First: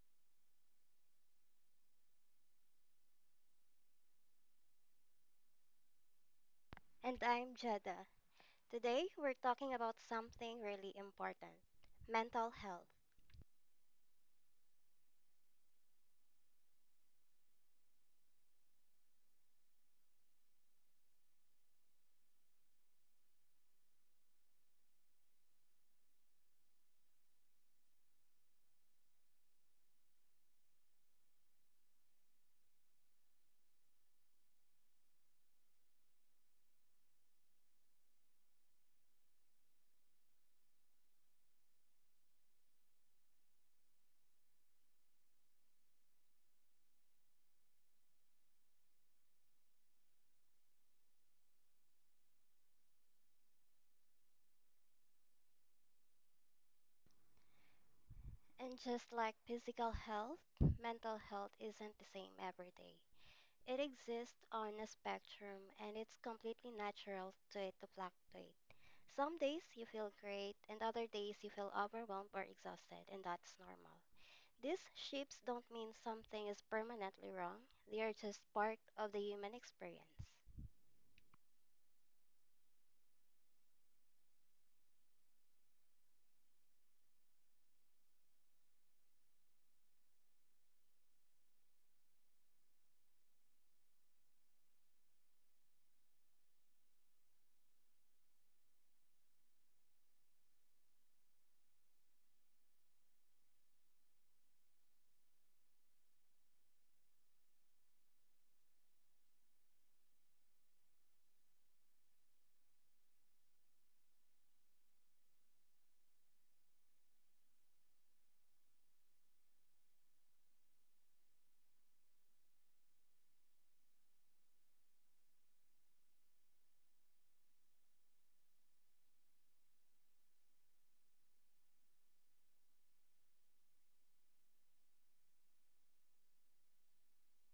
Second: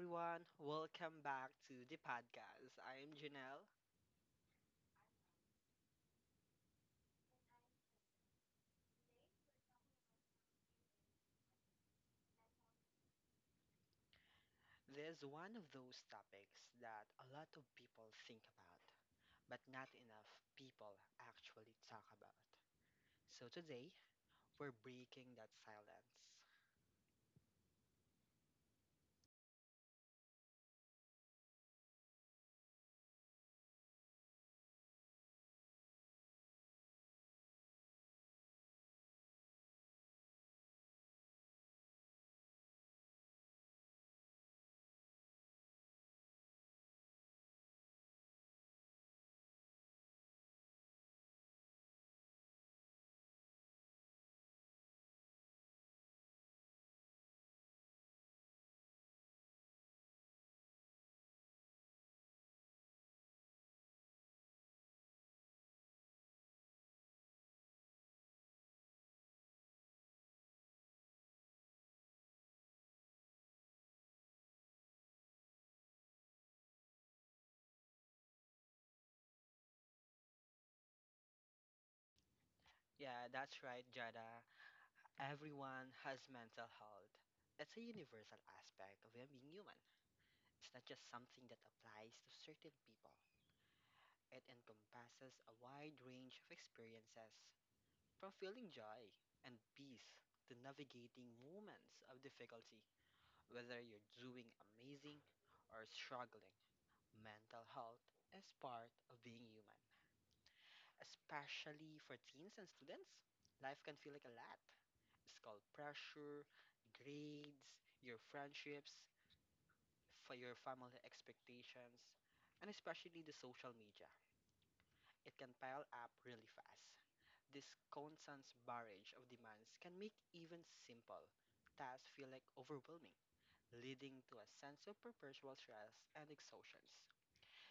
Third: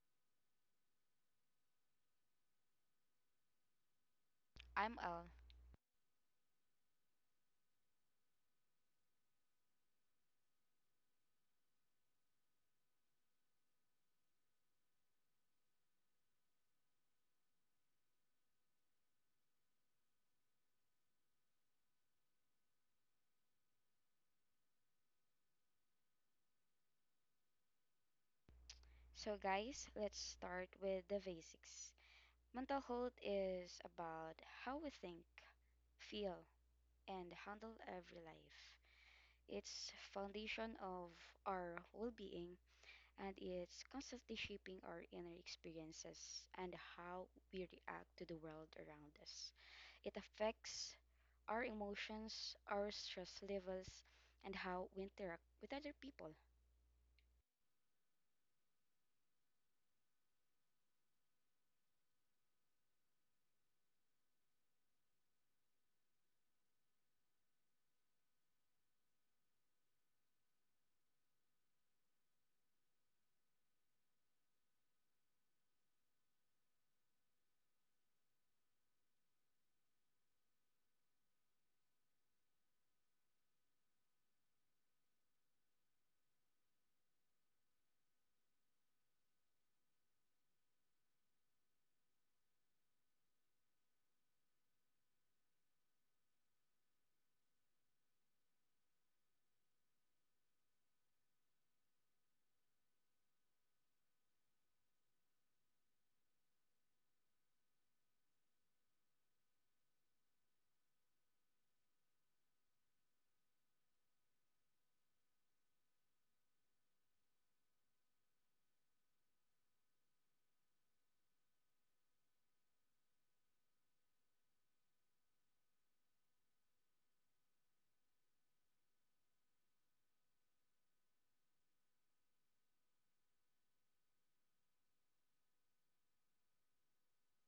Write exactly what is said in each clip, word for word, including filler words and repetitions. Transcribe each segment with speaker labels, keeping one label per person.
Speaker 1: everyone, welcome back to the podcast. I am Janelle.
Speaker 2: I'm Al.
Speaker 3: And I'm Jada. Today we're talking about something really important, mental health.
Speaker 1: There's one of those topics that a lot of people think about, but not enough people actually talk about. So today, we're breaking that silence.
Speaker 2: So, guys, let's start with the basics. Mental health is about how we think, feel, and handle every life. It's foundation of our well-being, and it's constantly shaping our inner experiences and how we react to the world around us. It affects our emotions, our stress levels, and how we interact with other people.
Speaker 3: And just like physical health, mental health isn't the same every day. It exists on a spectrum and it's completely natural to it to fluctuate. Some days you feel great and other days you feel overwhelmed or exhausted, and that's normal. These shifts don't mean something is permanently wrong, they are just part of the human experience.
Speaker 1: Yeah, that's right, Jada. Everyone has mental health. It's a universal aspect of being human. It's not just something that applies to certain people. It encompasses a wide range of experiences from feeling joy and peace to navigating moments of difficulty. Whether you're doing amazing or struggling, mental health is part of being human. Especially for teens and students, life can feel like a lot. It's called pressure, grades, your friendships, for your family expectations, and especially the social media. It can pile up really fast. This constant barrage of demands can make even simple tasks feel like overwhelming, leading to a sense of perpetual stress and exhaustions.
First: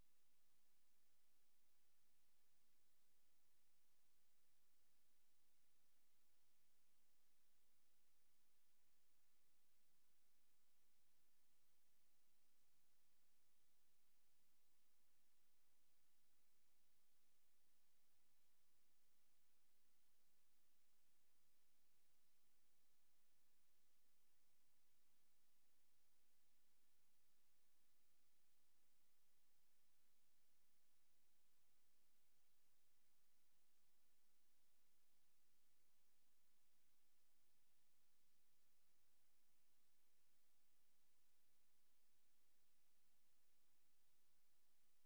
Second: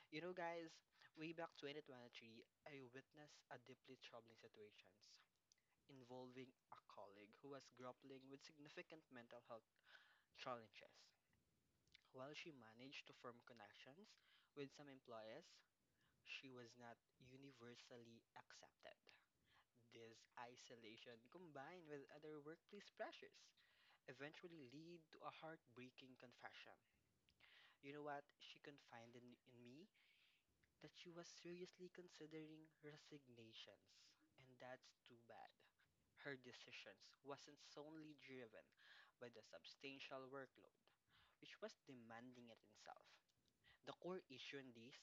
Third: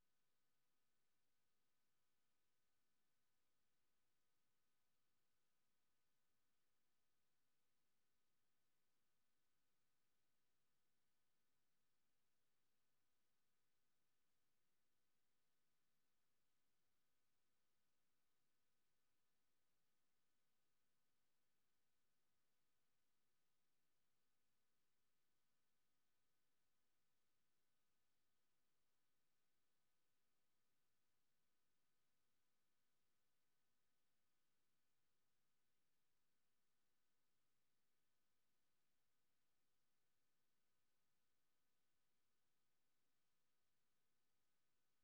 Speaker 1: You know, guys, way back twenty twenty-three, I witnessed a deeply troubling situation involving a colleague who was grappling with significant mental health challenges. While she managed to form connections with some employees, she was not universally accepted. This isolation, combined with other workplace pressures, eventually lead to a heartbreaking confession. You know what? She confided in in me that she was seriously considering resignations. And that's too bad. Her decisions wasn't solely driven by the substantial workload, which was demanding it itself. The core issue in this,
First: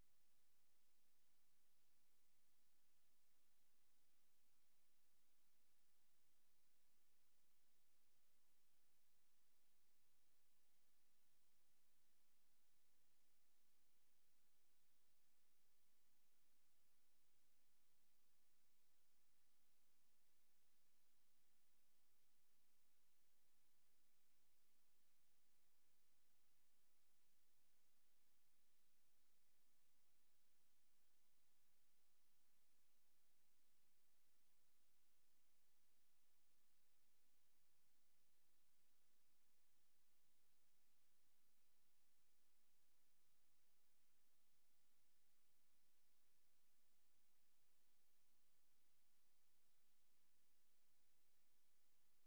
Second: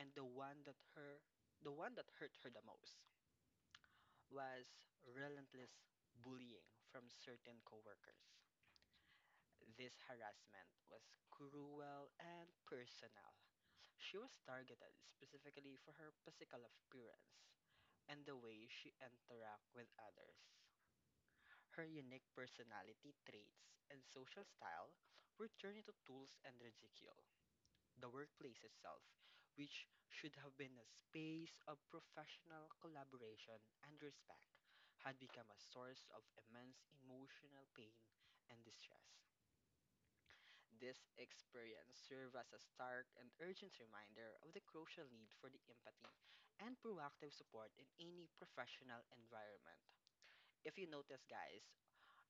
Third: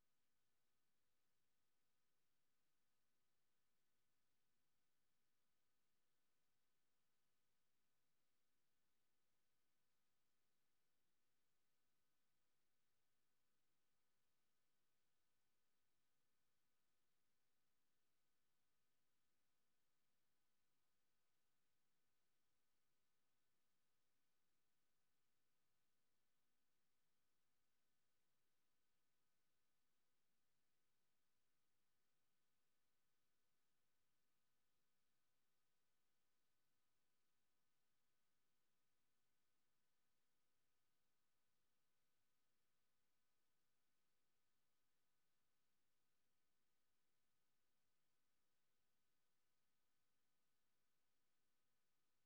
Speaker 1: and the one that her the one that hurt her the most was relentless bullying from certain coworkers. This harassment was cruel and personal. She was targeted specifically for her physical appearance and the way she interacted with others. Her unique personality traits and social style were turned into tools and ridicule the workplace itself, which should have been a space of professional collaboration and respect, had become a source of immense emotional pain and distress. This experience served as a stark and urgent reminder of the crucial need for the empathy and proactive support in any professional environment. If you notice, guys,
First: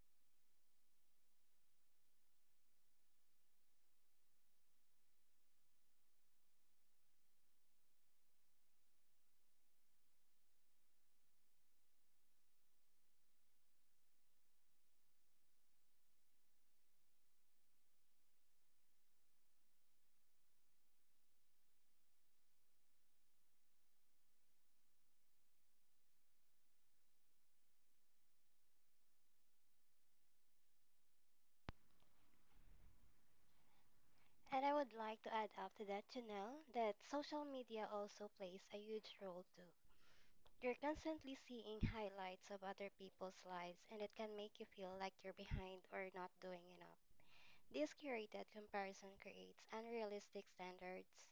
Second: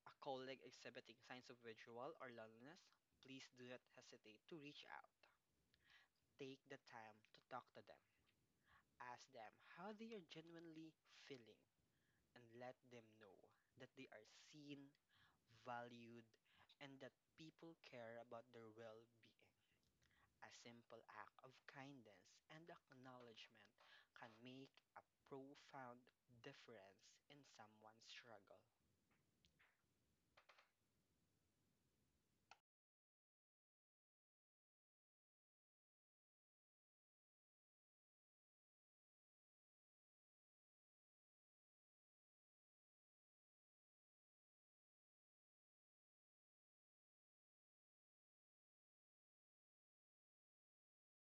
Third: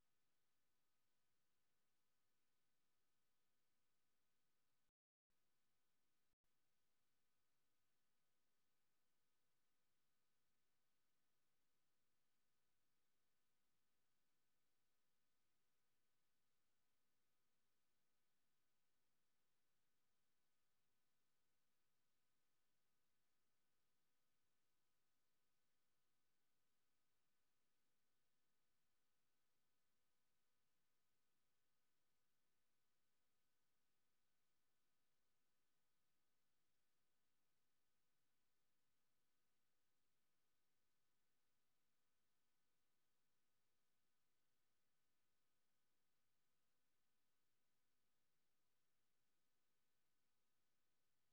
Speaker 1: a colleague exhibiting signs of withdrawal or loneliness, please do not hesitate to reach out. Take the time to talk to them. Ask them how they are genuinely feeling and let them know that they are seen, valued, and that people care about their well being. A simple act of kindness and acknowledgement can make a profound difference in someone's struggle.
Speaker 3: And I would like to add up to that, Janelle, that social media also plays a huge role too. You're constantly seeing highlights of other people's lives, and it can make you feel like you're behind or not doing enough. This curated comparison creates unrealistic standards,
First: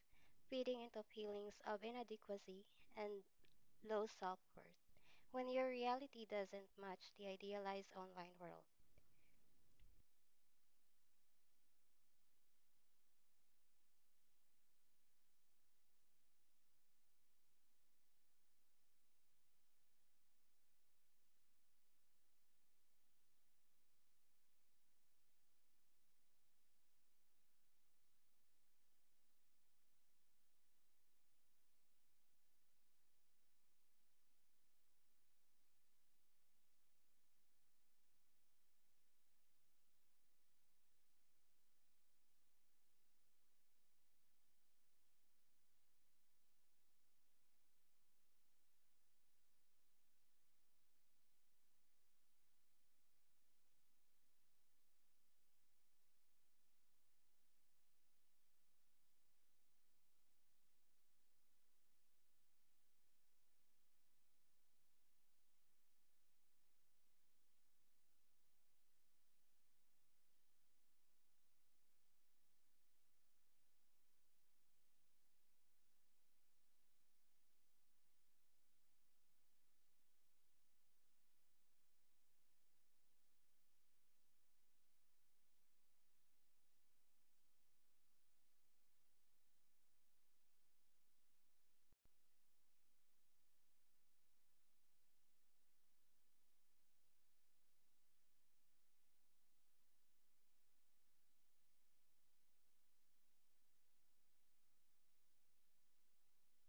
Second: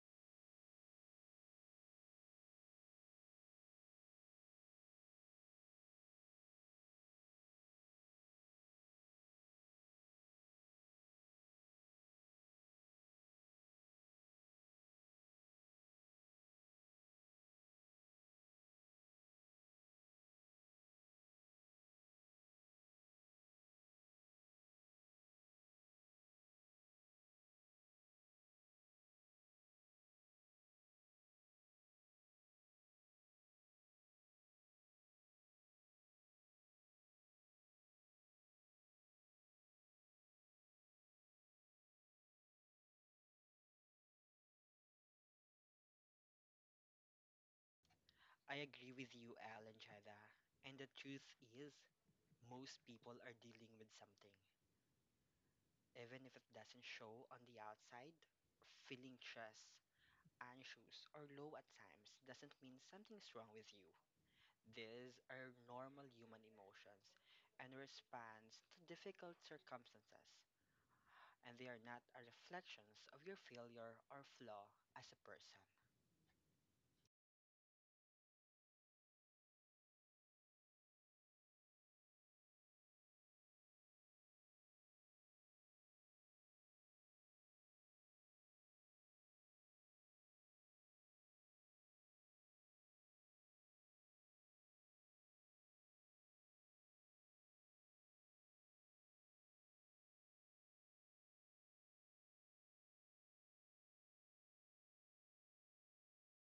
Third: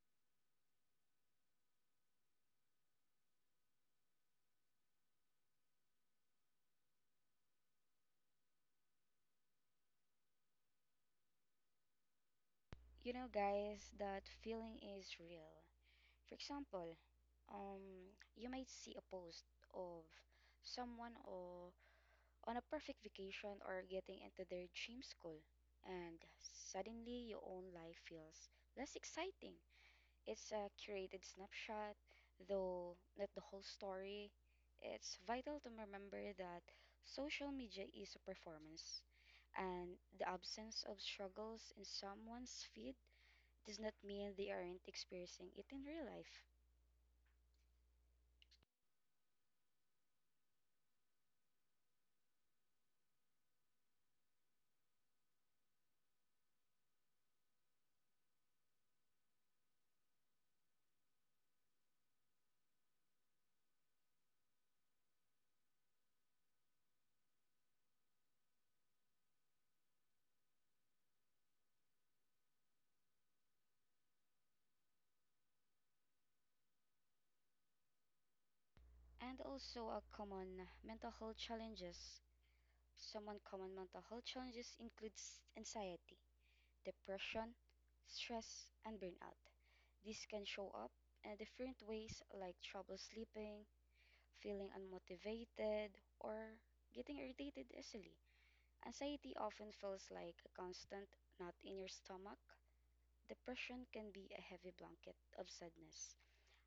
Speaker 3: feeding into feelings of inadequacy and low self worth when your reality doesn't match the idealized online world.
Speaker 2: You know, guys, that feeling is real. For example, um, you might see a post of someone or on a perfect vacation or getting into their dream school, and suddenly your own life feels less exciting. It's a curated snapshot, though not the whole story. It's vital to remember that social media is a performance, and the absence of struggles in someone's feed does not mean they aren't experiencing it in real life.
Speaker 1: I agree with you, Al and Jada. And the truth is, most people are dealing with something, even if it doesn't show on the outside. Feeling stress, anxious, or low at times doesn't mean something's wrong with you. These are normal human emotions and response to difficult circumstances, and they are not a reflections of your failure or flaw as a person.
Speaker 2: And also a common mental health challenges. Some uncommon mental health challenges includes anxiety, depression, stress, and burnout. This can show up in different ways like trouble sleeping, feeling unmotivated, or getting irritated easily. Anxiety often feels like a constant knot in your stomach. Depression can be a heavy blanket of sadness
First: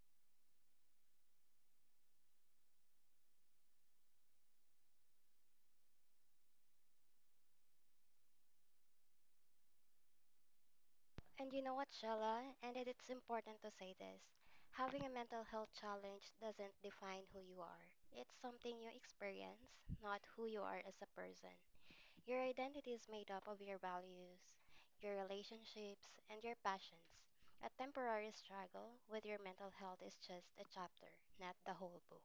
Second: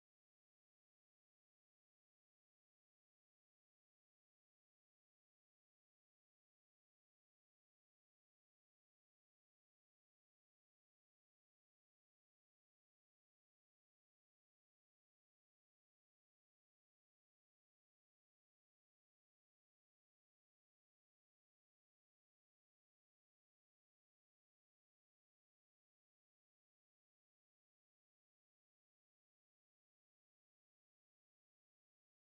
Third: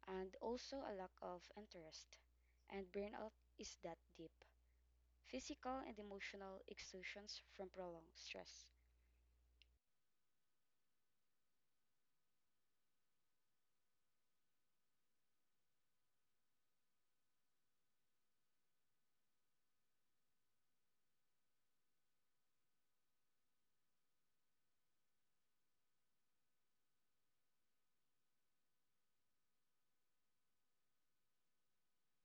Speaker 2: and also a lack of interest. And burnout is that deep physical and emotional exertions from prolonged stress.
Speaker 3: And you know what, Shella? And it- it's important to say this. Having a mental health challenge doesn't define who you are. It's something you experience, not who you are as a person. Your identity is made up of your values, your relationships, and your passions. A temporary struggle with your mental health is just a chapter, not the whole book.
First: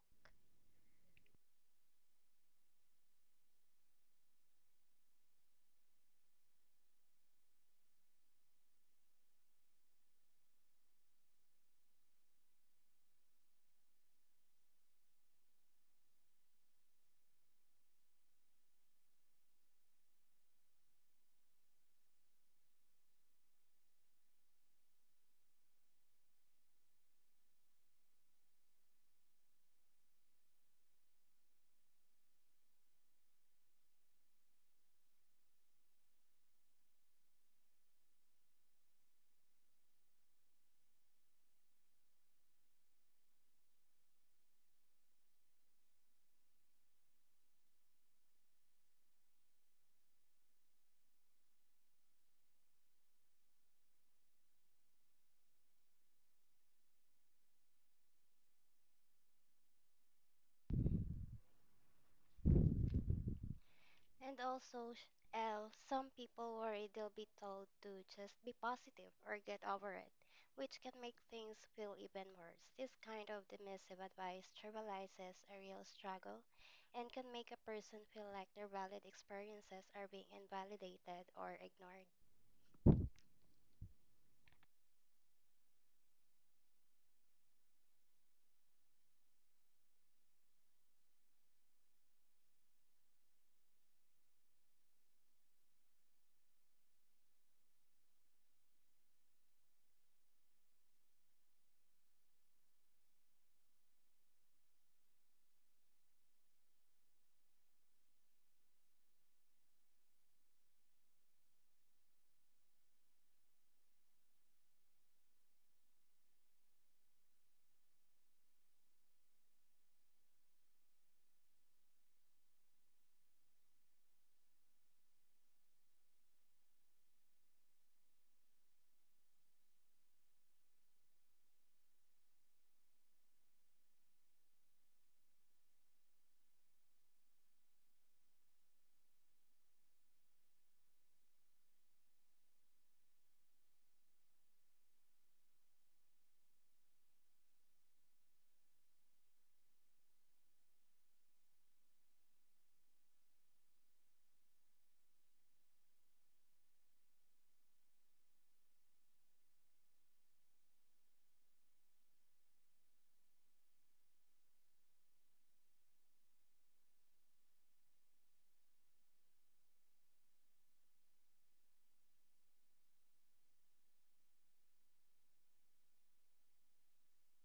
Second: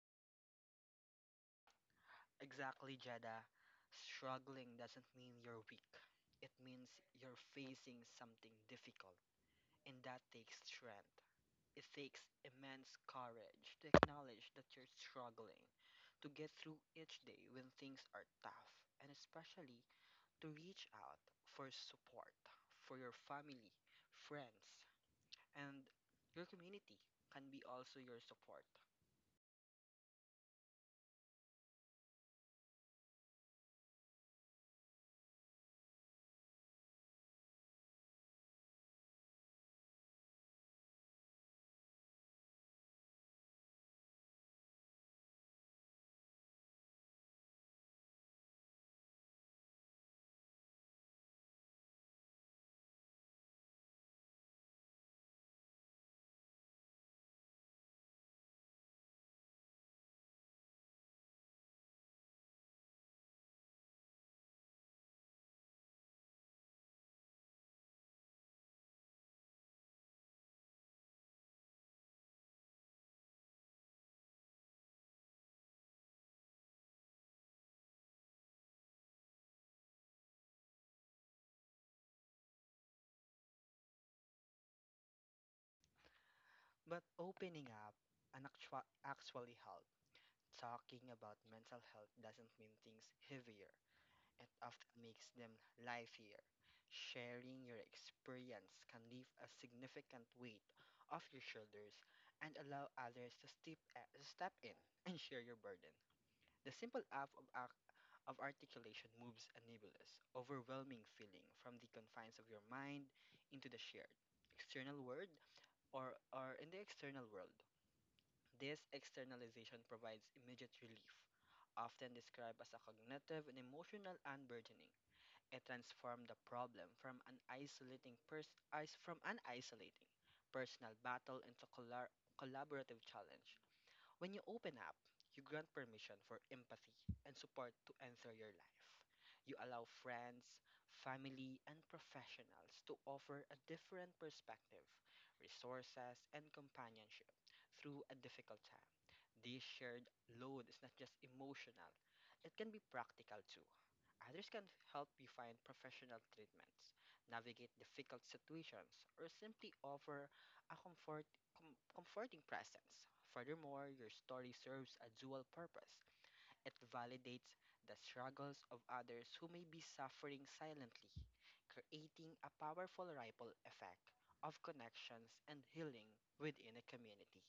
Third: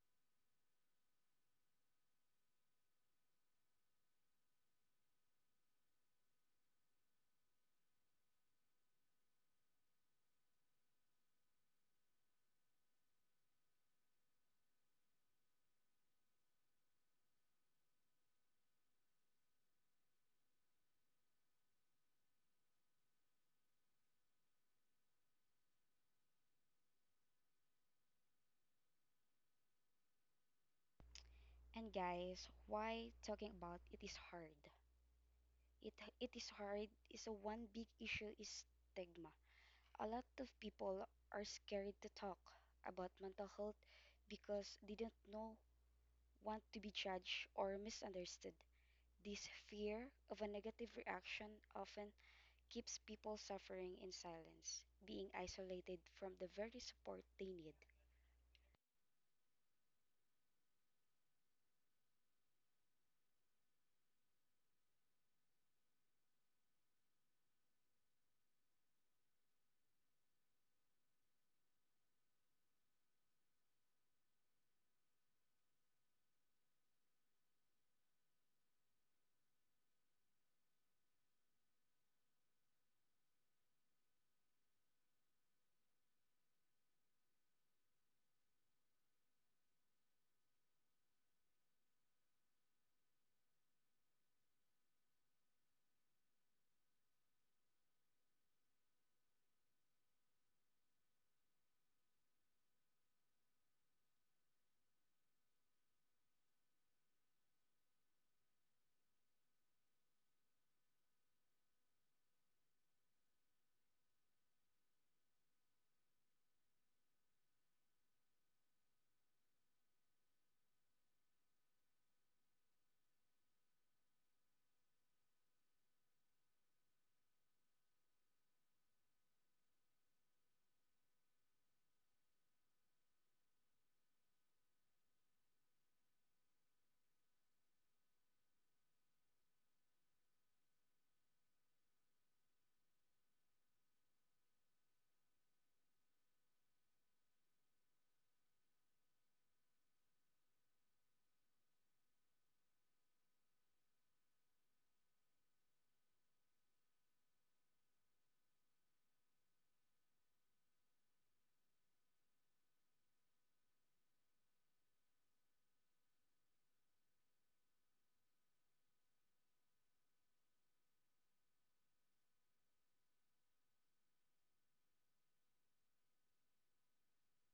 Speaker 1: Exactly, Jada. Struggling doesn't mean you're weak. It means you're facing something difficult, and that takes strength. It takes immense courage to acknowledge that you're struggling, to get through each day when things are tough, and especially to reach out for support for your family, friends, and your community can be also your support.
Speaker 2: And guys, why talking about it is hard? It it is hard is a one big issue is stigma. A lot of people are scared to talk about mental health because they don't know want to be judged or misunderstood. This fear of a negative reaction often keeps people suffering in silence, being isolated from the very support they need.
Speaker 3: And also, sh- uh, some people worry they'll be told to just be positive or get over it, which can make things feel even worse. This kind of dismissive advice trivializes a real struggle and can make a person feel like their valid experiences are being invalidated or ignored.
Speaker 1: But opening up and actua- actually help. Talking about mental health doesn't mean things heavier. It often makes them livelier. Sharing your experience can leave a significant weight off your shoulders and allow others to step, uh, step in and share your burden. The simple act of, act of articulation moves a nebulous, overwhelming feeling from the confines of your mind into the shared external world or, or in the external world. This externalization provides immediate relief, often described as a cognitive and emotional unburdening. It transformed the problem from an isolating pers- is- from an isolating personal battle into collar collaborative challenge. When you open up, you grant permission for empathy and support to enter your life. You allow friends, family, and professionals to offer a different perspective, resources, and companionship through a difficult time. This shared load is not just emotional, it can be practical too. Others can help you find professional treatments, navigate difficult situations, or simply offer a comfort, com- comforting presence. Furthermore, your story serves a dual purpose. It validates the struggles of others who may be suffering silently, creating a powerful ripple effect of connections and healing within a community.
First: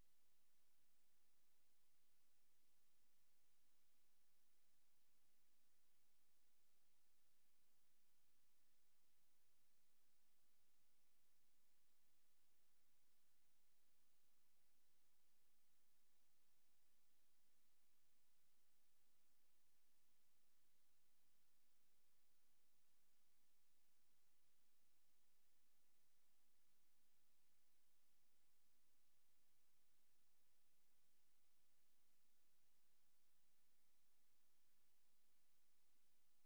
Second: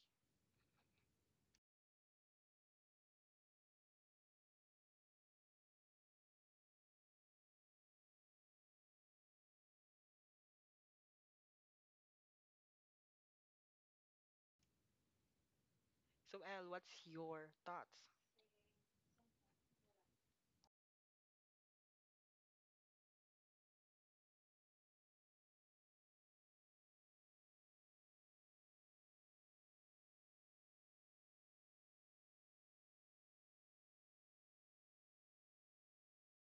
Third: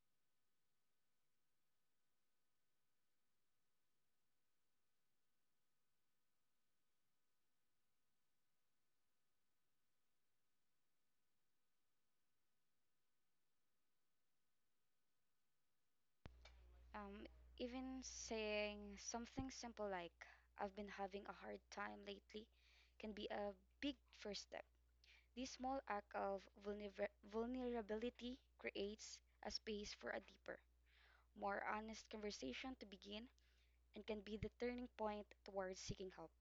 Speaker 1: So, Elle, what's
Speaker 2: Um,
Speaker 1: your
Speaker 2: Even
Speaker 1: thoughts?
Speaker 2: saying something simple like, "I've been having a hard time lately," can be a big first step. This small act of vulner- vulnerability creates a space for a deeper, more honest conversation to begin and can be the turning point towards seeking help.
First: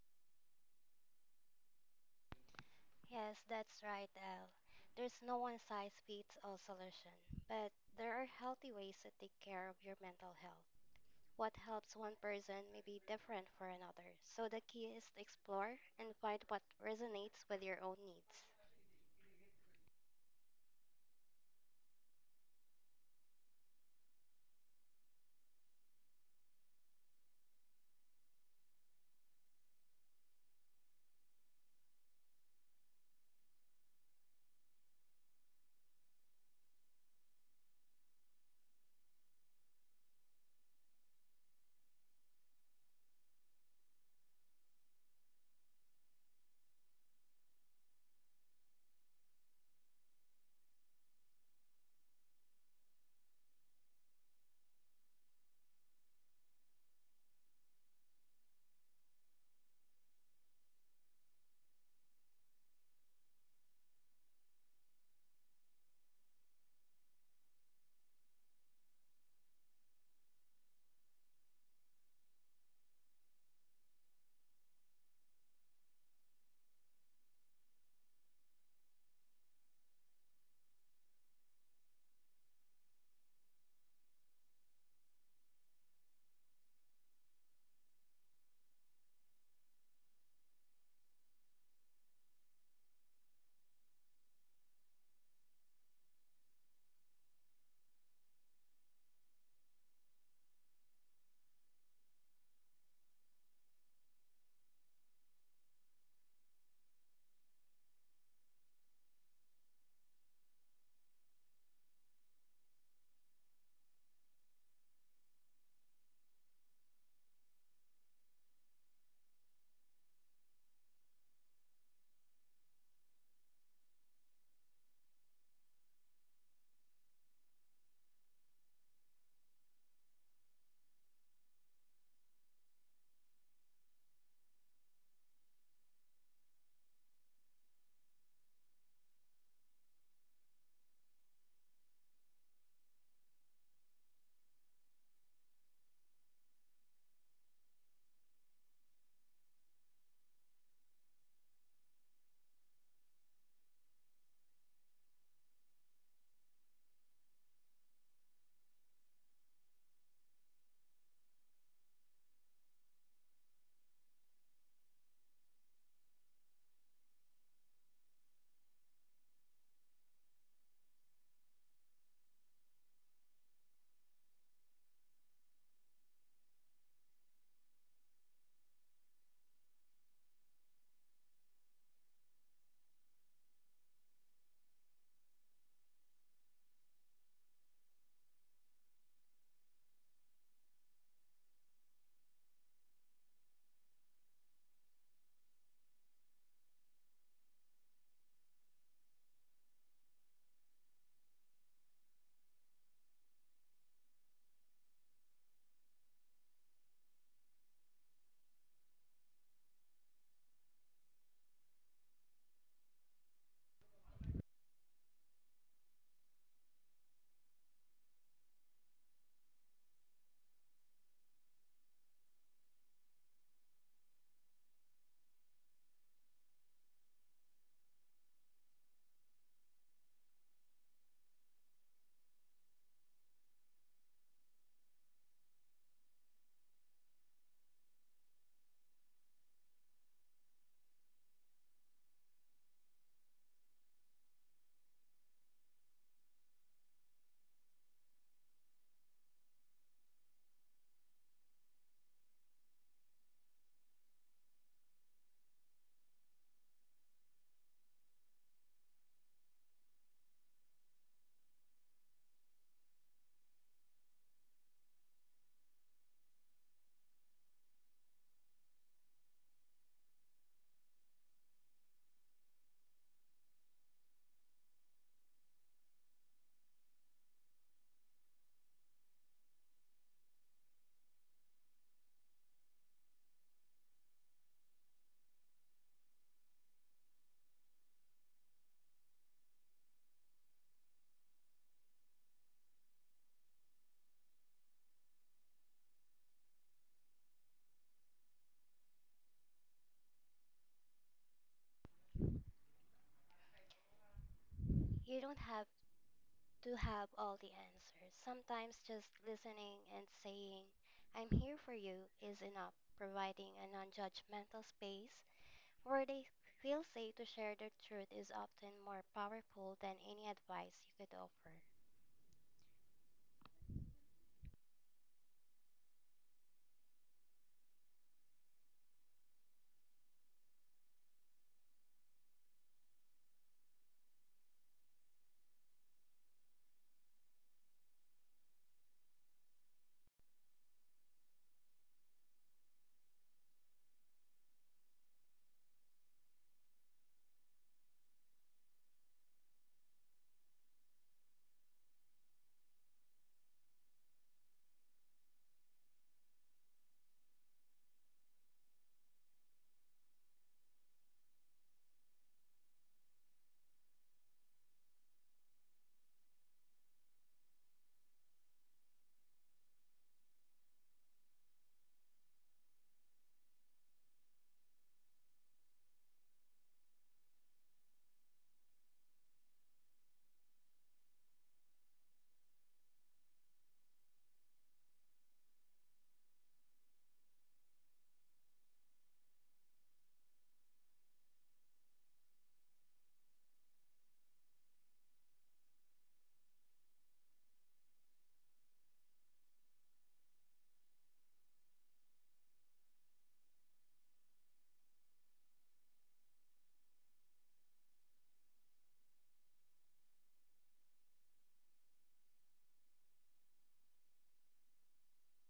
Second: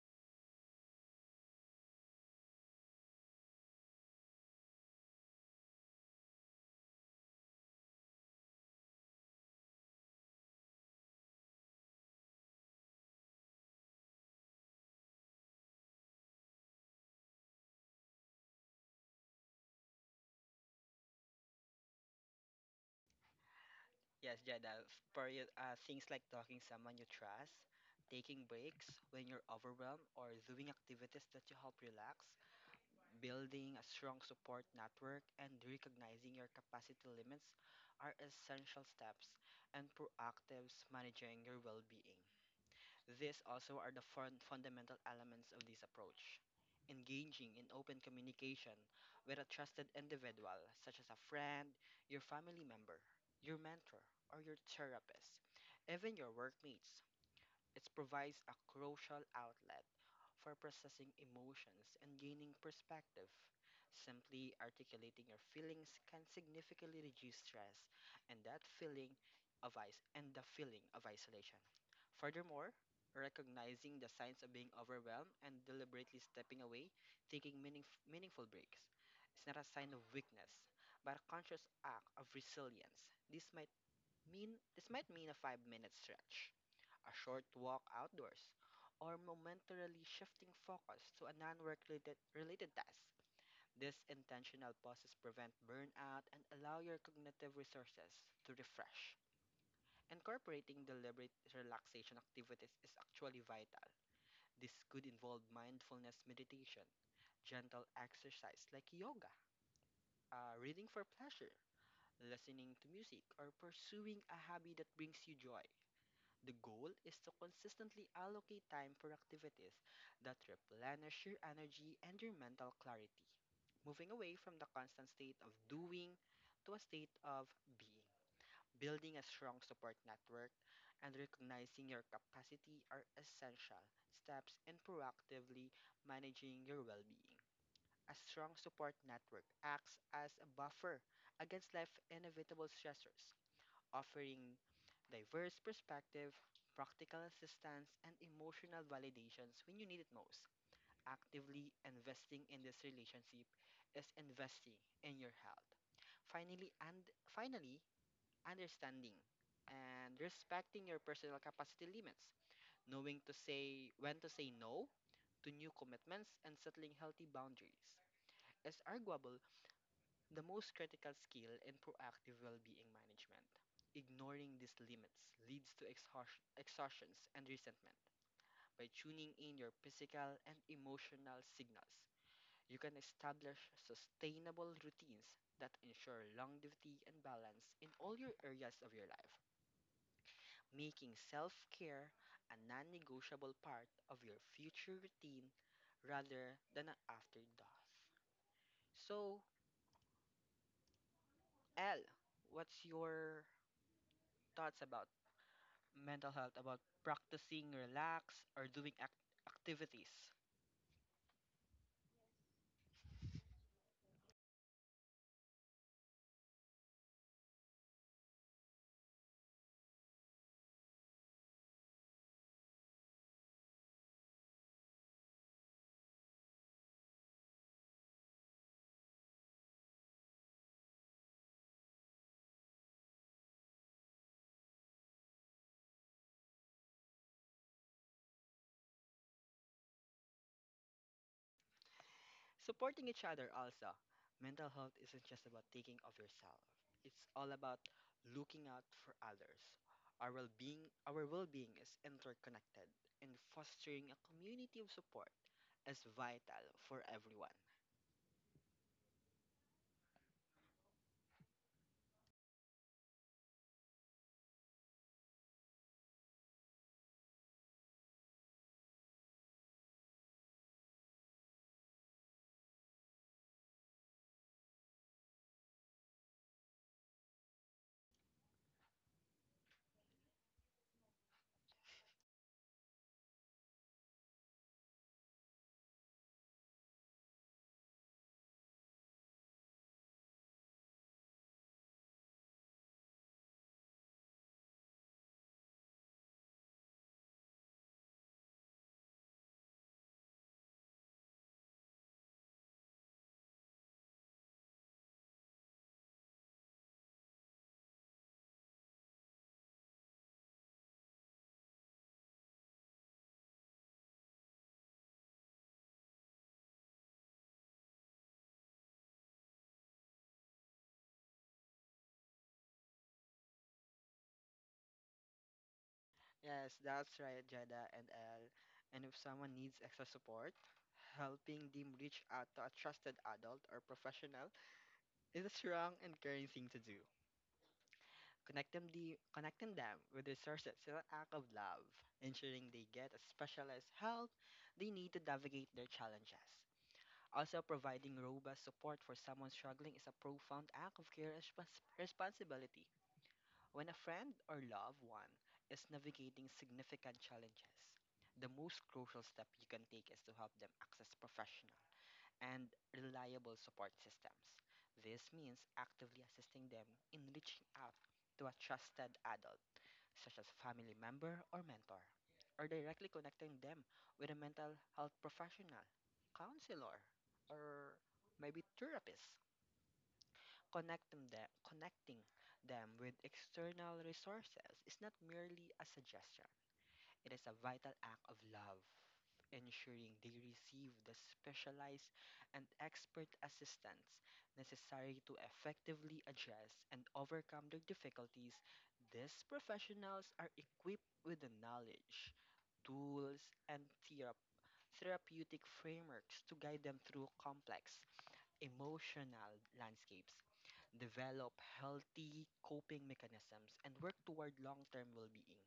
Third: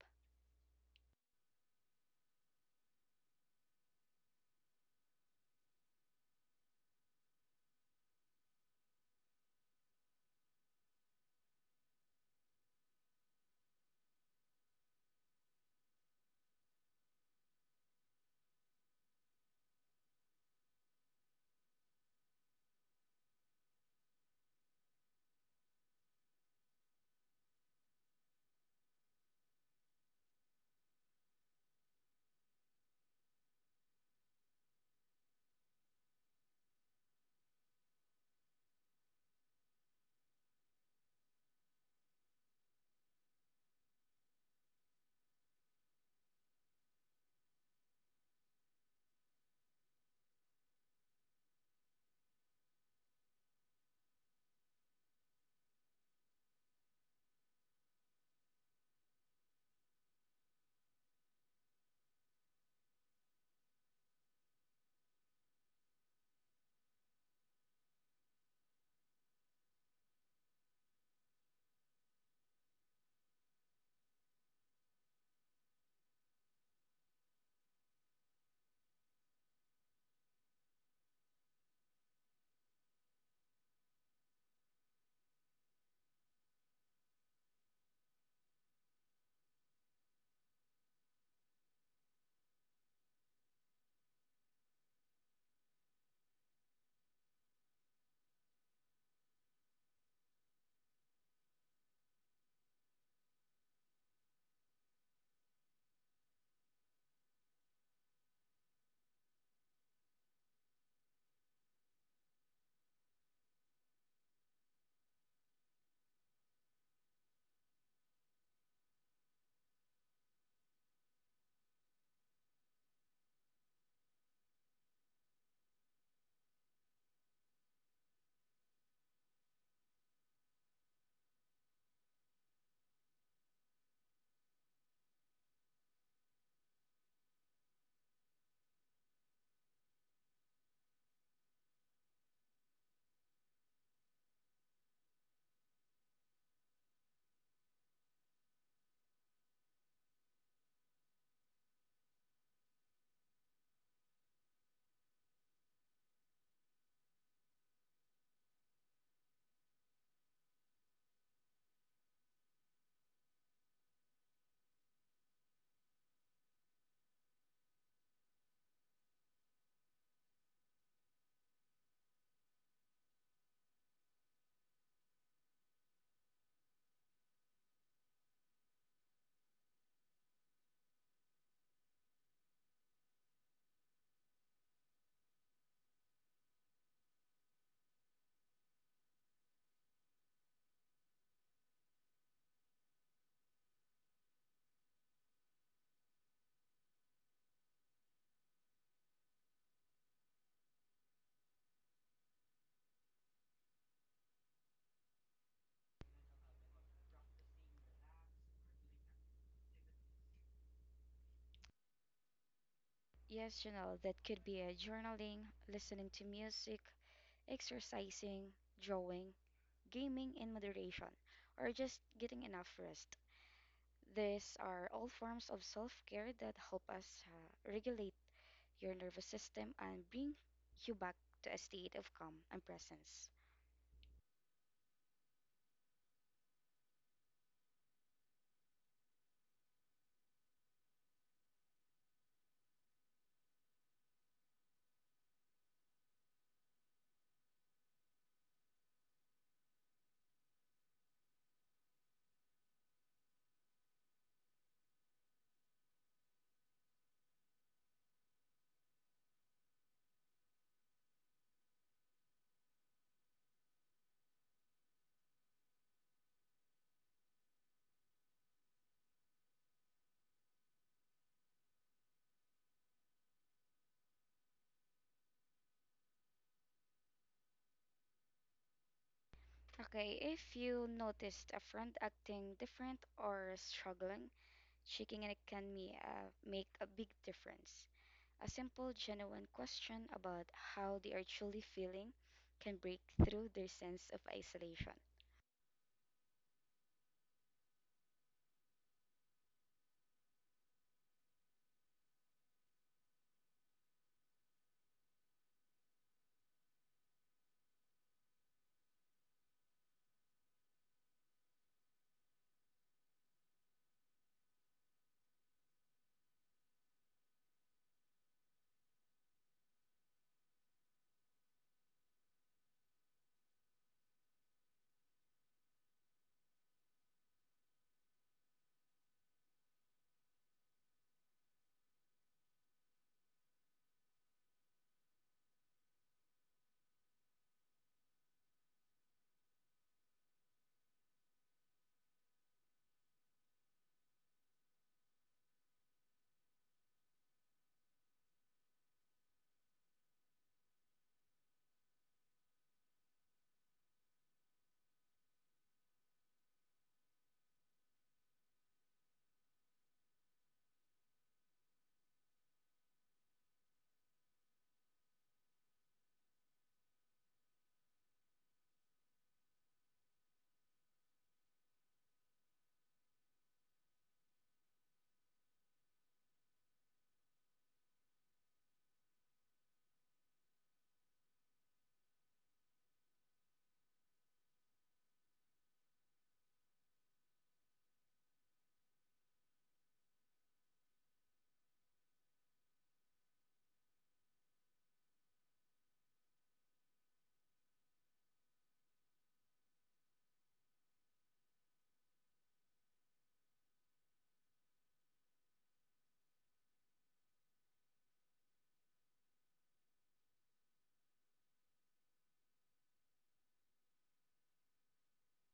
Speaker 3: Yes, that's right, Elle. There's no one size fits all solution, but there are healthy ways to take care of your mental health. What helps one person may be different for another, so the key is to explore and find what resonates with your own needs.
Speaker 1: Yes, Jada. f- For you, uh, things like talking someone you trust, taking breaks when you're overwhelmed, or doing activities that you help relax, building a strong support network, and recognizing your capacity limits are essential steps and proactive managing your well-being. These also are the fun- fundamental elements of this approach. Engaging in open communication with a trusted individual, such as a friend, your family member, your mentor, or your therapist, even your workmates, it provides a crucial outlet for processing emotions and gaining perspective. Simply articulating your feelings can significantly reduce stress and that feeling of is- and the feeling of isolation. Furthermore, recognizing the signs of being overwhelmed and deliberately stepping away, taking meaningf- meaningful breaks, is not a sign of weakness, but a conscious act of resilience. This might mean this might mean a five-minute stretch, a short walk outdoors, or momentarily shifting focus to a non-work related, related task. These intentional pauses prevent burnout and allow your cognitive resources to refresh. Incorporating deliberate relaxation activities is actually vital. This could involve mindfulness meditation, gentle exercise like yoga, uh, reading for pleasure, listening to music, or pursuing a hobby that brings you joy. The goal is to consistently allocate time for activities that replenish your energy and your mental clarity, moving away from the constant state of doing to a state of being. Building a strong support network and recognizing your capacity are essential steps in proactively managing your well being. A strong support network acts as a buffer against life's inevitable stressors, offering diverse perspective, practical assistance, and emotional validations when you need it most. Actively investing in this relationship is investing in your health. Finally, and finally, understanding and respecting your personal capacity limits, knowing to say when to say no to new commitments and settling healthy boundaries is arguable the most critical skill in proactive well being management. Ignoring these limits leads to exhaust- exhaustions and resentment. By tuning in your physical and emotional signals, you can establish sustainable routines that ensure longevity and balance in all your areas of your life, making self care a non negotiable part of your future routine rather than an afterthought. So, L, what's your thoughts about mental health about practicing relax or doing ac- activities
Speaker 2: Yes, Janelle, that could be a journaling, listening to music, exercising, drawing, gaming in moderation, or just getting enough rest. These are all forms of self care that help us uh, regulate your nervous system and bring you back to a state of calm and presence.
Speaker 1: supporting each other also mental health isn't just about thinking of yourself, it's all about looking out for others. Our well-being our well-being is interconnected and fostering a community of support is vital for everyone.
Speaker 2: Okay, if you noticed a friend acting different or struggling, checking in can me, uh, make a big difference. A simple, genuine question about how they are truly feeling can break through their sense of isolation.
Speaker 3: You don't have to have all the answers. Sometimes just listening and saying, I'm here for you, is enough, providing a non judgmental space where they feel safe to share their truth is often more powerful than any advice you could offer.
Speaker 1: Yes, that's right, Jada and El, and if someone needs extra support, helping them reach out to a trusted adult or professional. It is a strong and caring thing to do. Connect them, the, connecting them with resources is an act of love, ensuring they get a specialized help they need to navigate their challenges. Also, providing robust support for someone struggling is a profound act of care and respons- responsibility. When a friend or loved one is navigating significant challenges, the most crucial step you can take is to help them access professional and reliable support systems. This means actively assisting them in reaching out to a trusted adult, such as family member or mentor, or directly connecting them with a mental health professional, counselor, or maybe therapist. Connecting them, connecting them with external resources is not merely a suggestion. It is a vital act of love, ensuring they receive the specialized and expert assistance necessary to effectively address and overcome their difficulties. These professionals are equipped with the knowledge, tools, and thera- therapeutic frameworks to guide them through complex emotional landscapes, develop healthy coping mechanisms, and work toward long term well being.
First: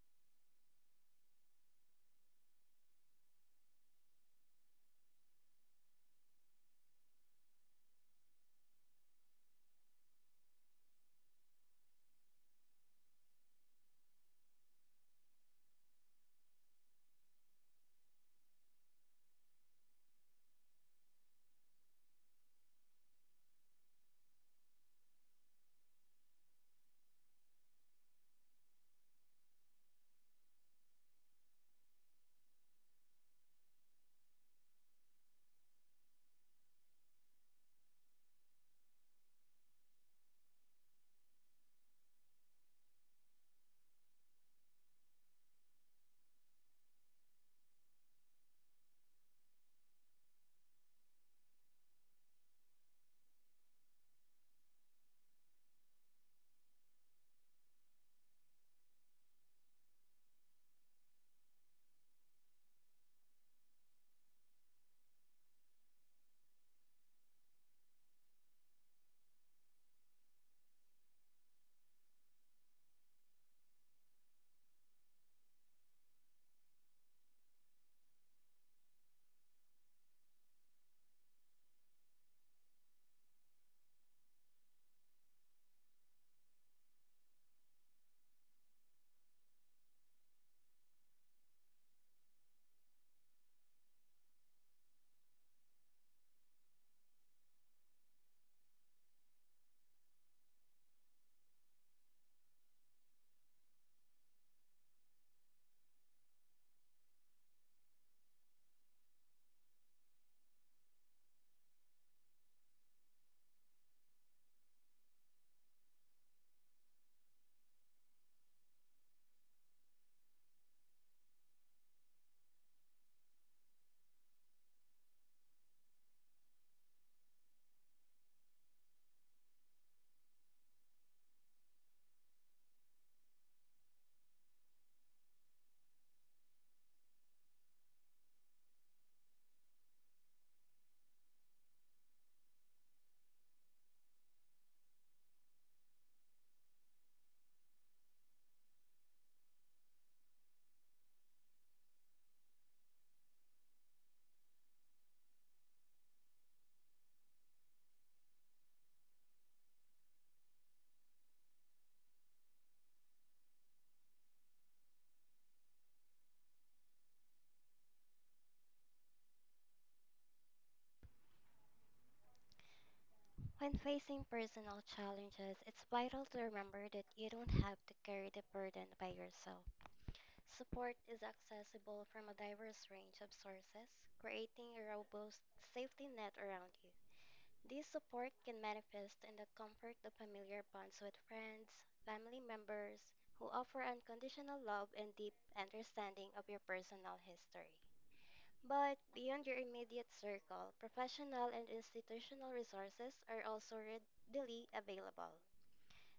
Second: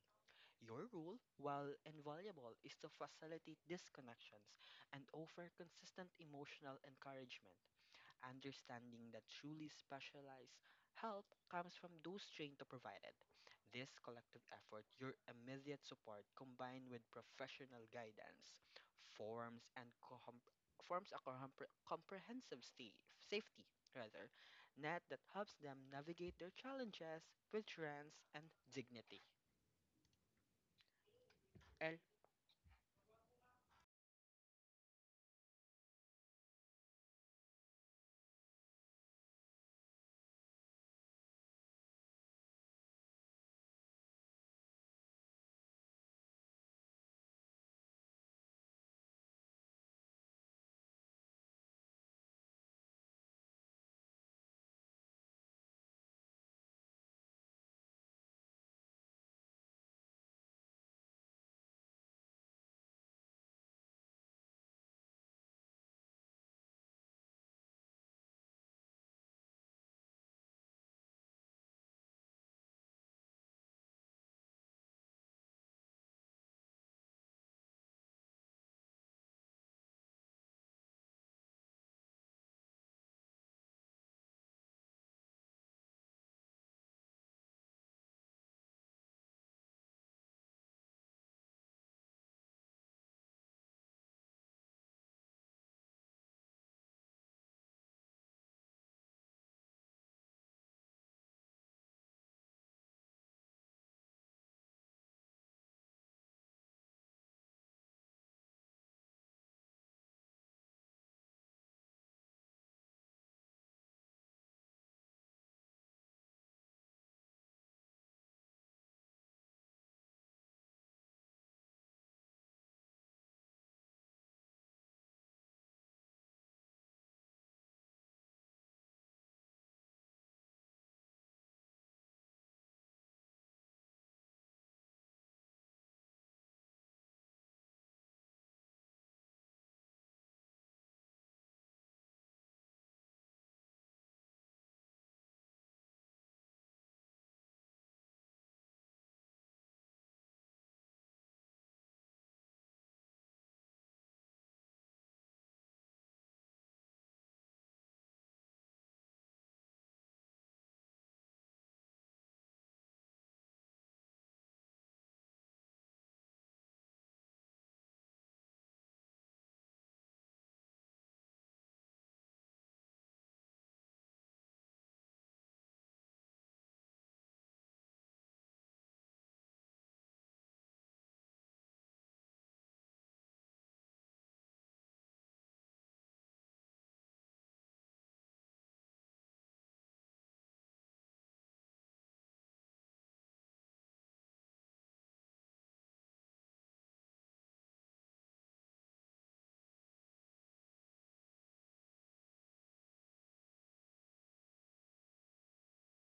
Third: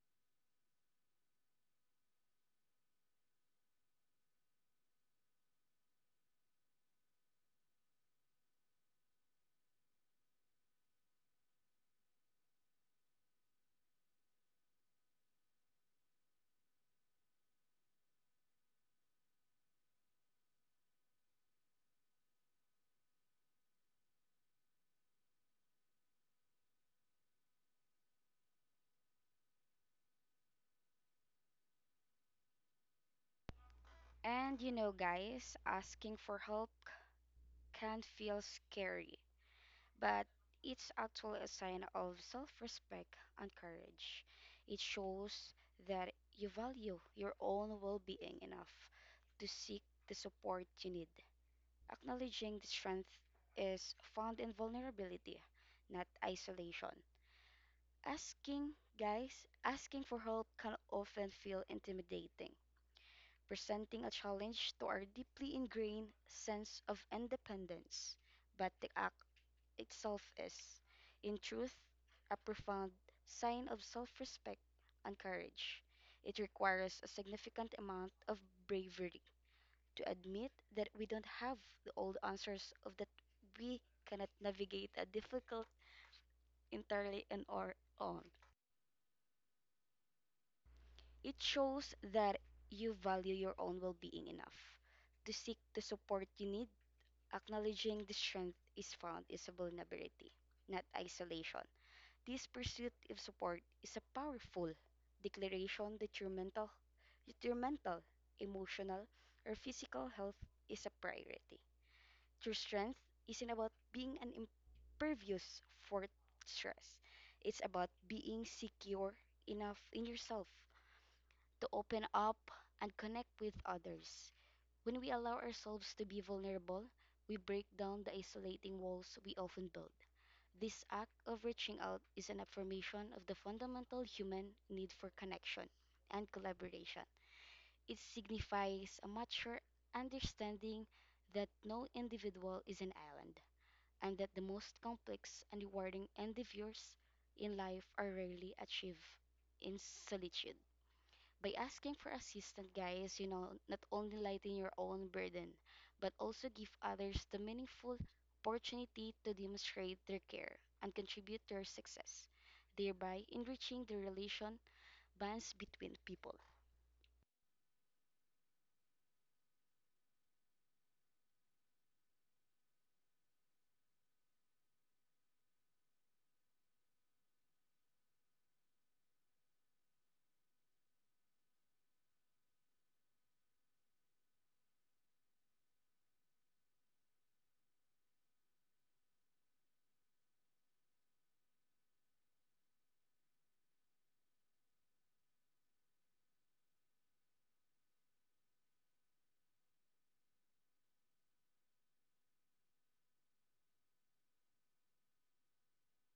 Speaker 1: Your rule, while invaluable, is to facilitate these connections and offer consistent emotional encouragement, understanding that truly specialized help comes from those trained to provide it. This collective effort, your immediate support combined with professional guidance, forms and com- forms a compre- comprehensive sta- safety rather net that helps them navigate their challenges with strength and dignity. El.
Speaker 2: And you know, guys, asking for help can feel scary, but it's actually a sign of self respect and courage. It shows that you value your own well being enough to seek the support you need. Acknowledging the strength is found in vulnerability, not isolation. Asking, guys, asking for help can often feel intimidating, presenting a challenge to our deeply ingrained sense of independence. But the act itself is, in truth, a profound sign of self respect and courage. It requires a significant amount of bravery to admit that we don't have the old answers of that we cannot navigate a difficult entirely on our own. It shows that you value your own well being enough to seek the support you need. Acknowledging the strength is found is a vulnerability, not isolation. This pursuit of support is a powerful declaration that your mental, that your mental, emotional, or physical health is a priority. True strength isn't about being an impervious for stress. It's about being secure enough in yourself to open up and connect with others. When we allow ourselves to be vulnerable, we break down the isolating walls we often build. This act of reaching out is an affirmation of the fundamental human need for connection and collaboration. It signifies a mature understanding that no individual is an island and that the most complex and rewarding endeavors in life are rarely achieved in solitude by asking for assistance, guys, you know, not only lighten your own burden, but also give others the meaningful opportunity to demonstrate their care and contribute to your success, thereby enriching the relation bonds between people.
Speaker 3: When facing personal challenges, it's vital to remember that you don't have to carry the burden by yourself. Support is accessible from a diverse range of sources, creating a robust safety net around you. This support can manifest in the comfort of familiar bonds with friends, family members, who offer unconditional love and deep understanding of your personal history. But beyond your immediate circle, professional and institutional resources are also readily available.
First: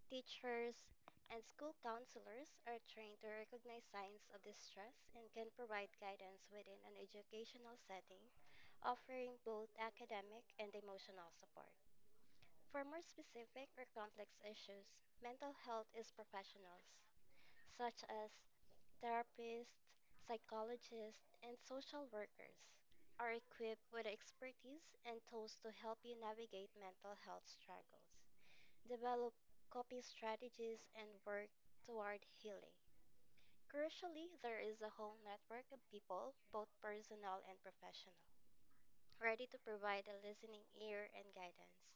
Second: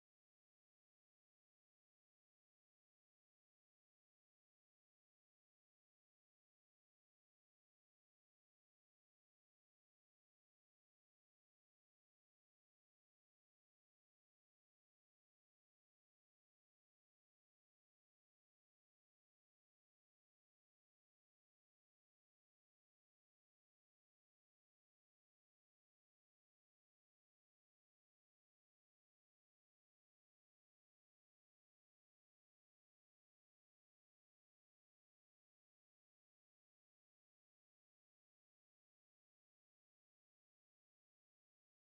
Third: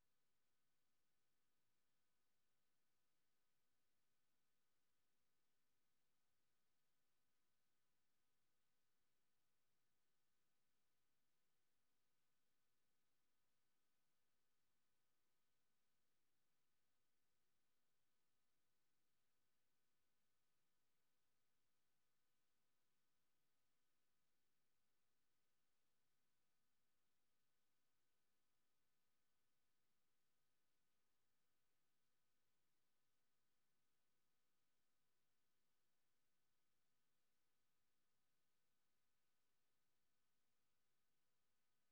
Speaker 3: Teachers and school counselors are trained to recognize signs of distress and can provide guidance within an educational setting, offering both academic and emotional support. For more specific or complex issues, mental health is professionals, such as therapists, psychologists, and social workers, are equipped with expertise and tools to help you navigate mental health struggles develop coping strategies, and work toward healing. Crucially, there is a whole network of people, both personal and professional, ready to provide a listening ear and guidance.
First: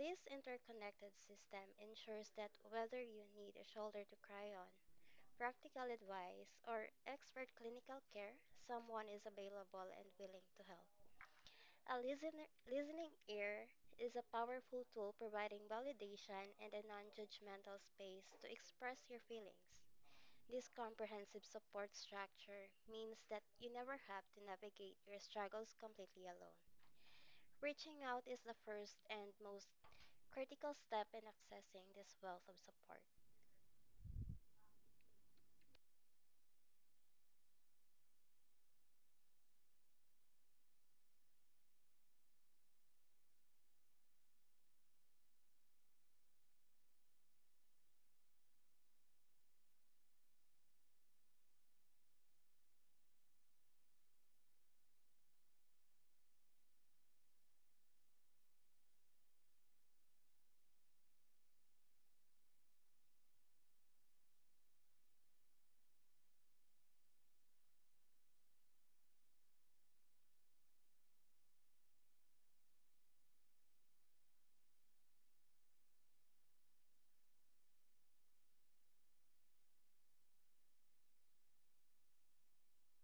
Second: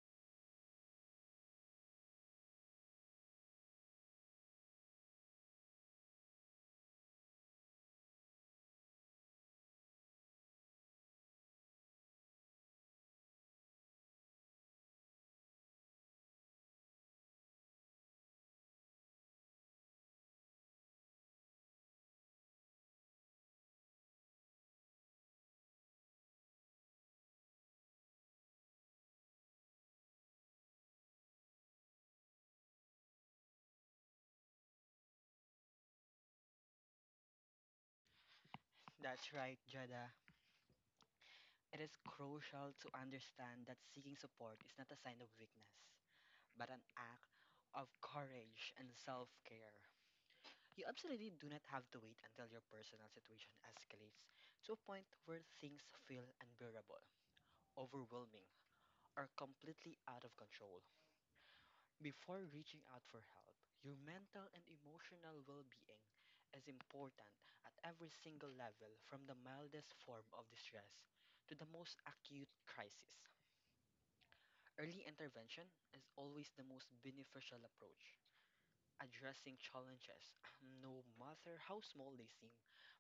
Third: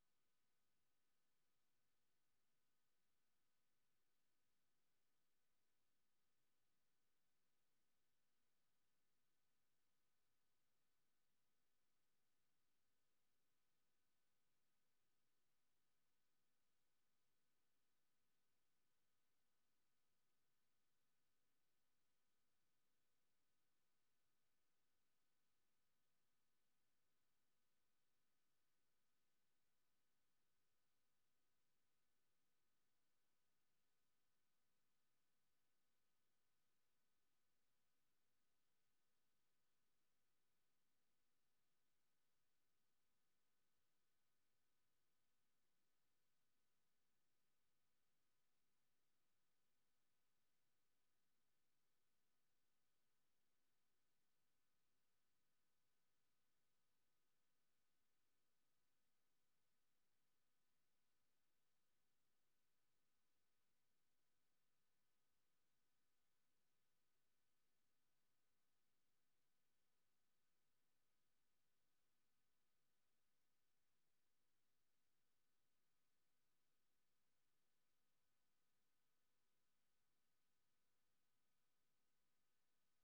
Speaker 3: This interconnected system ensures that whether you need a shoulder to cry on, practical advice, or expert clinical care, someone is available and willing to help. A listener, listening ear is a powerful tool providing validation and a non judgmental space to express your feelings. This comprehensive support structure means that you never have to navigate your struggles completely alone. Reaching out is the first and most critical step in accessing this wealth of support.
Speaker 1: That's right, Jada. It is crucial to understand that seeking support is not a sign of weakness, but an act of courage and self care. You absolutely do not have to wait until your personal situation escalates to a point where things feel unbearable, overwhelming, or completely out of control. Before reaching out for help, your mental and emotional well being is important at every single level, from the mildest form of distress to the most acute crisis. Early intervention is always the most beneficial approach. Addressing challenges, no matter how small they seem,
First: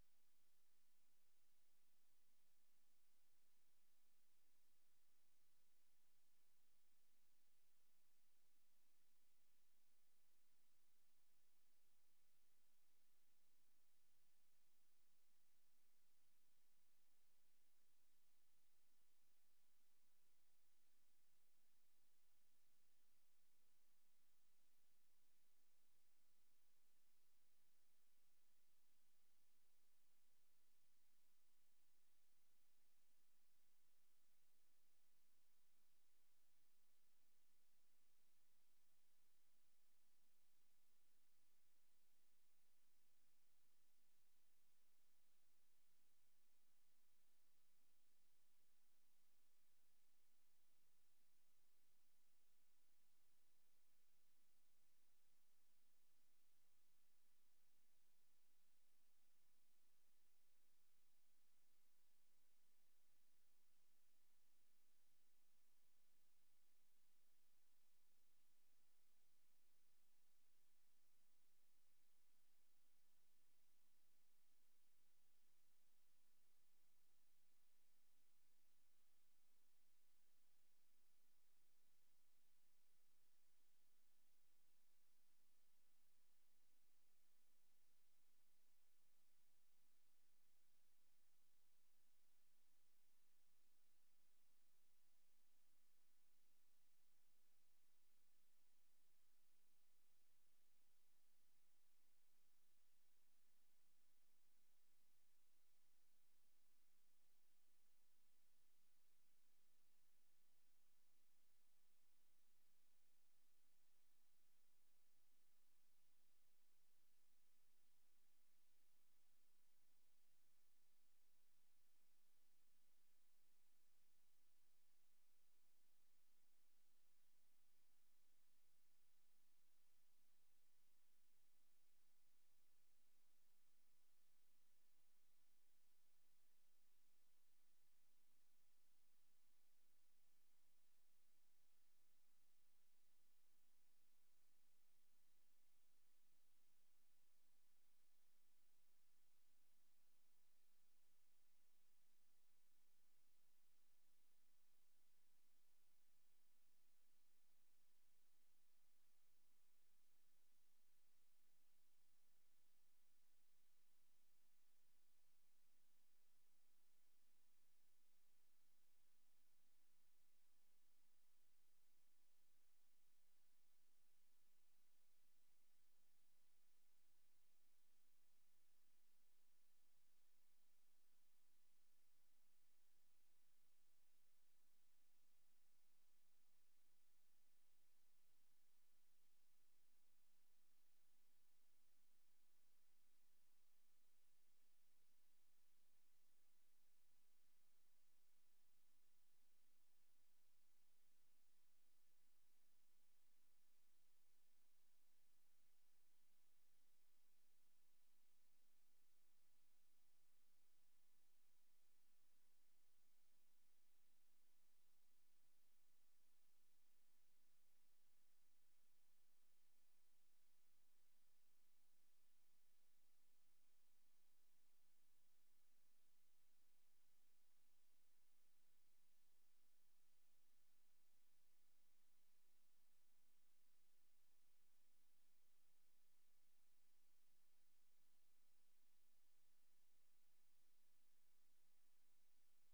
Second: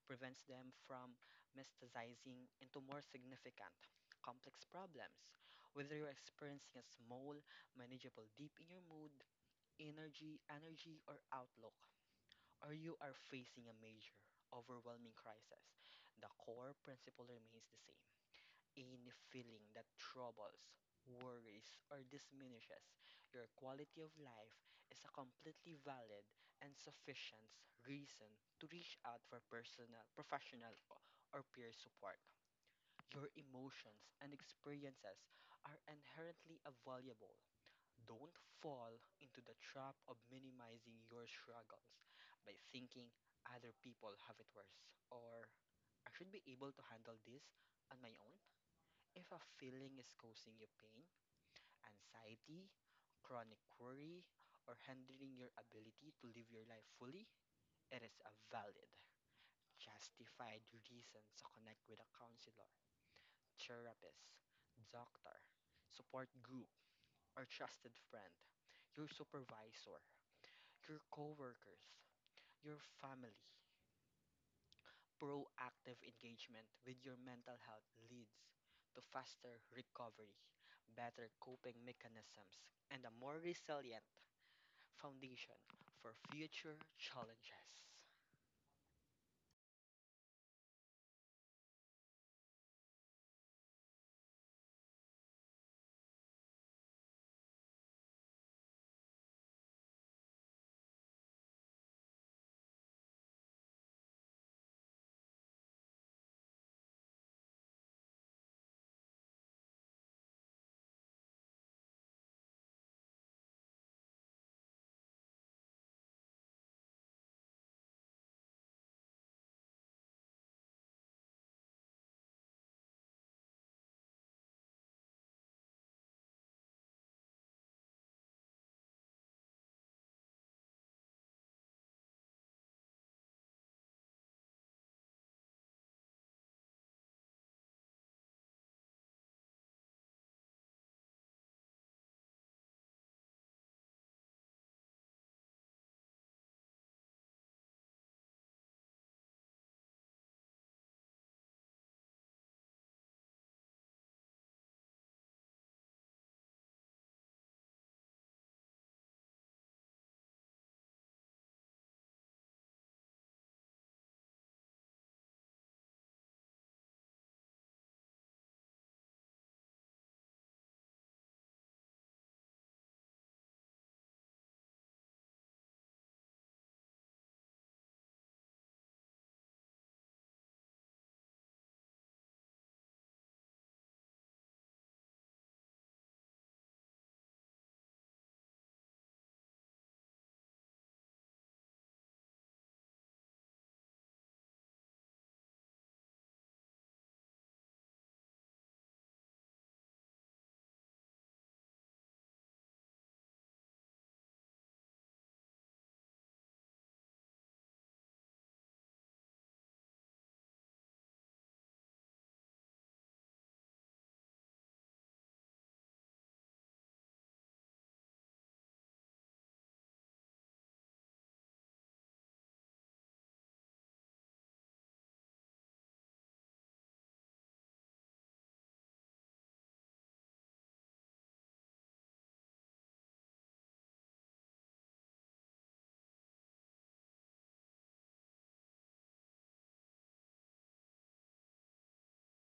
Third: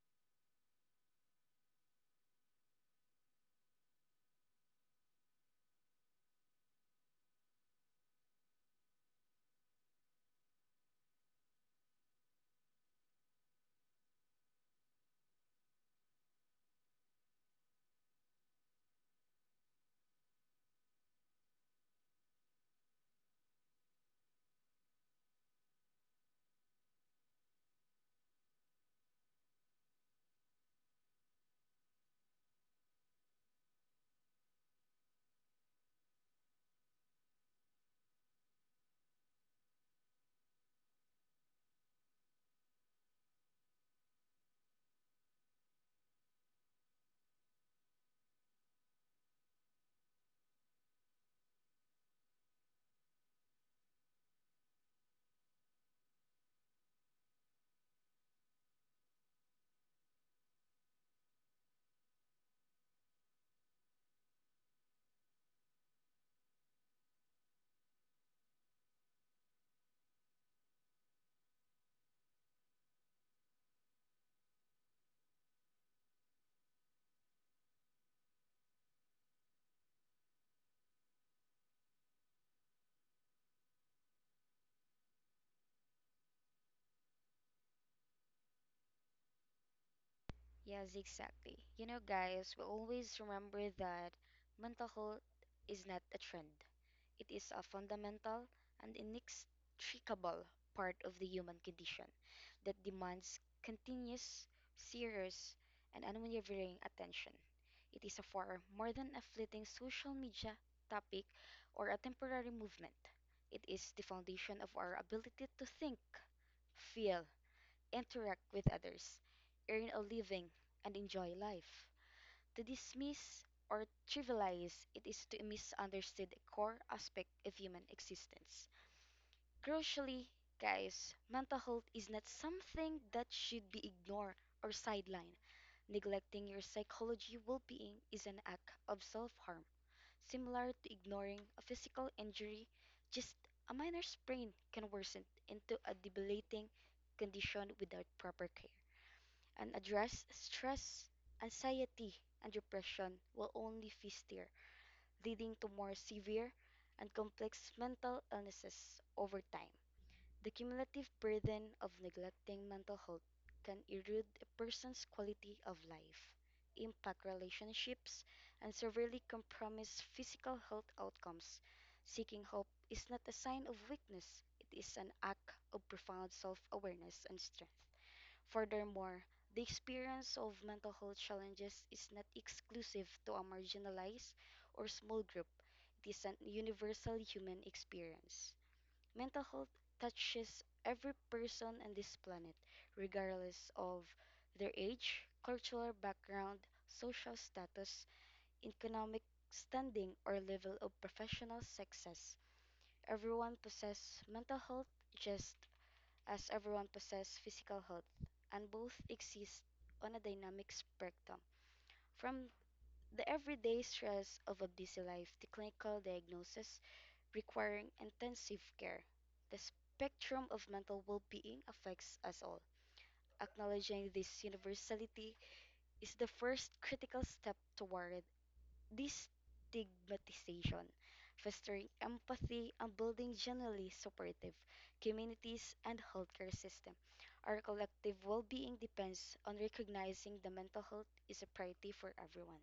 Speaker 1: prevents them from metastasizing into more significant, complex problems. Whether you're experiencing a small, manageable dip in your mood, energy, energy, or outlook, or you are facing a major, overwhelming crisis, the core principle remains the same. Any feeling that troubles, worries, or diminishes your quality of life is a completely valid and sufficient reason to reach out for personal, professional, or peer support. Your emotions and experiences are inherently valuable. Don't fall into the trap of minimizing your struggles by thinking other people have it worse or I should be able to handle this on my own. If a feeling is causing you pain, anxiety, chronic worry, or hindering your ability to live your life fully, it is a valid, justified reason to connect with a counselor, therapist, doctor, support group, or trusted friend, your supervisor, your coworkers, your family. Proactive engagement with your mental health leads to faster recovery, better coping mechanisms, and a more resilient foundation for future challenges.
Speaker 2: Yes, exactly. You know, guys, we always remember that mental health is not a trend. It is a fundamental and inextricable part of the human condition that demands continuous, serious, and unwavering attention. It is a far more than a fleeting social media topic or a temporary movement. It is the foundation of our ability to think, feel, interact with others, earn a living, and enjoy life. To dismiss or trivialize it is to misunderstand a core aspect of human existence. Crucially, guys, mental health is not something that should be ignored or sidelined. Neglecting your psychology well being is an act of self harm, similar to ignoring a physical injury. Just a minor sprain can worsen into a debilitating condition without proper care, and address stress, anxiety, and depression will only fester, leading to more severe and complex mental illnesses over time. The cumulative burden of neglecting mental health can erode a person's quality of life, impact relationships, and severely compromise physical health outcomes. Seeking help is not a sign of weakness, it is an act of profound self awareness and strength. Furthermore, the experience of mental health challenges is not exclusive to a marginalized or small group, it is an universal human experience. Mental health touches every person on this planet, regardless of their age, cultural background, social status, economic standing, or level of professional success. Everyone possesses mental health, just as everyone possesses physical health, and both exist on a dynamic spectrum. From the everyday stress of a busy life to clinical diagnosis requiring intensive care, the spectrum of mental well being affects us all. Acknowledging this universality is the first critical step toward this stigmatization, fostering empathy and building generally supportive communities and healthcare system. Our collective well-being depends on recognizing the mental health is a priority for everyone.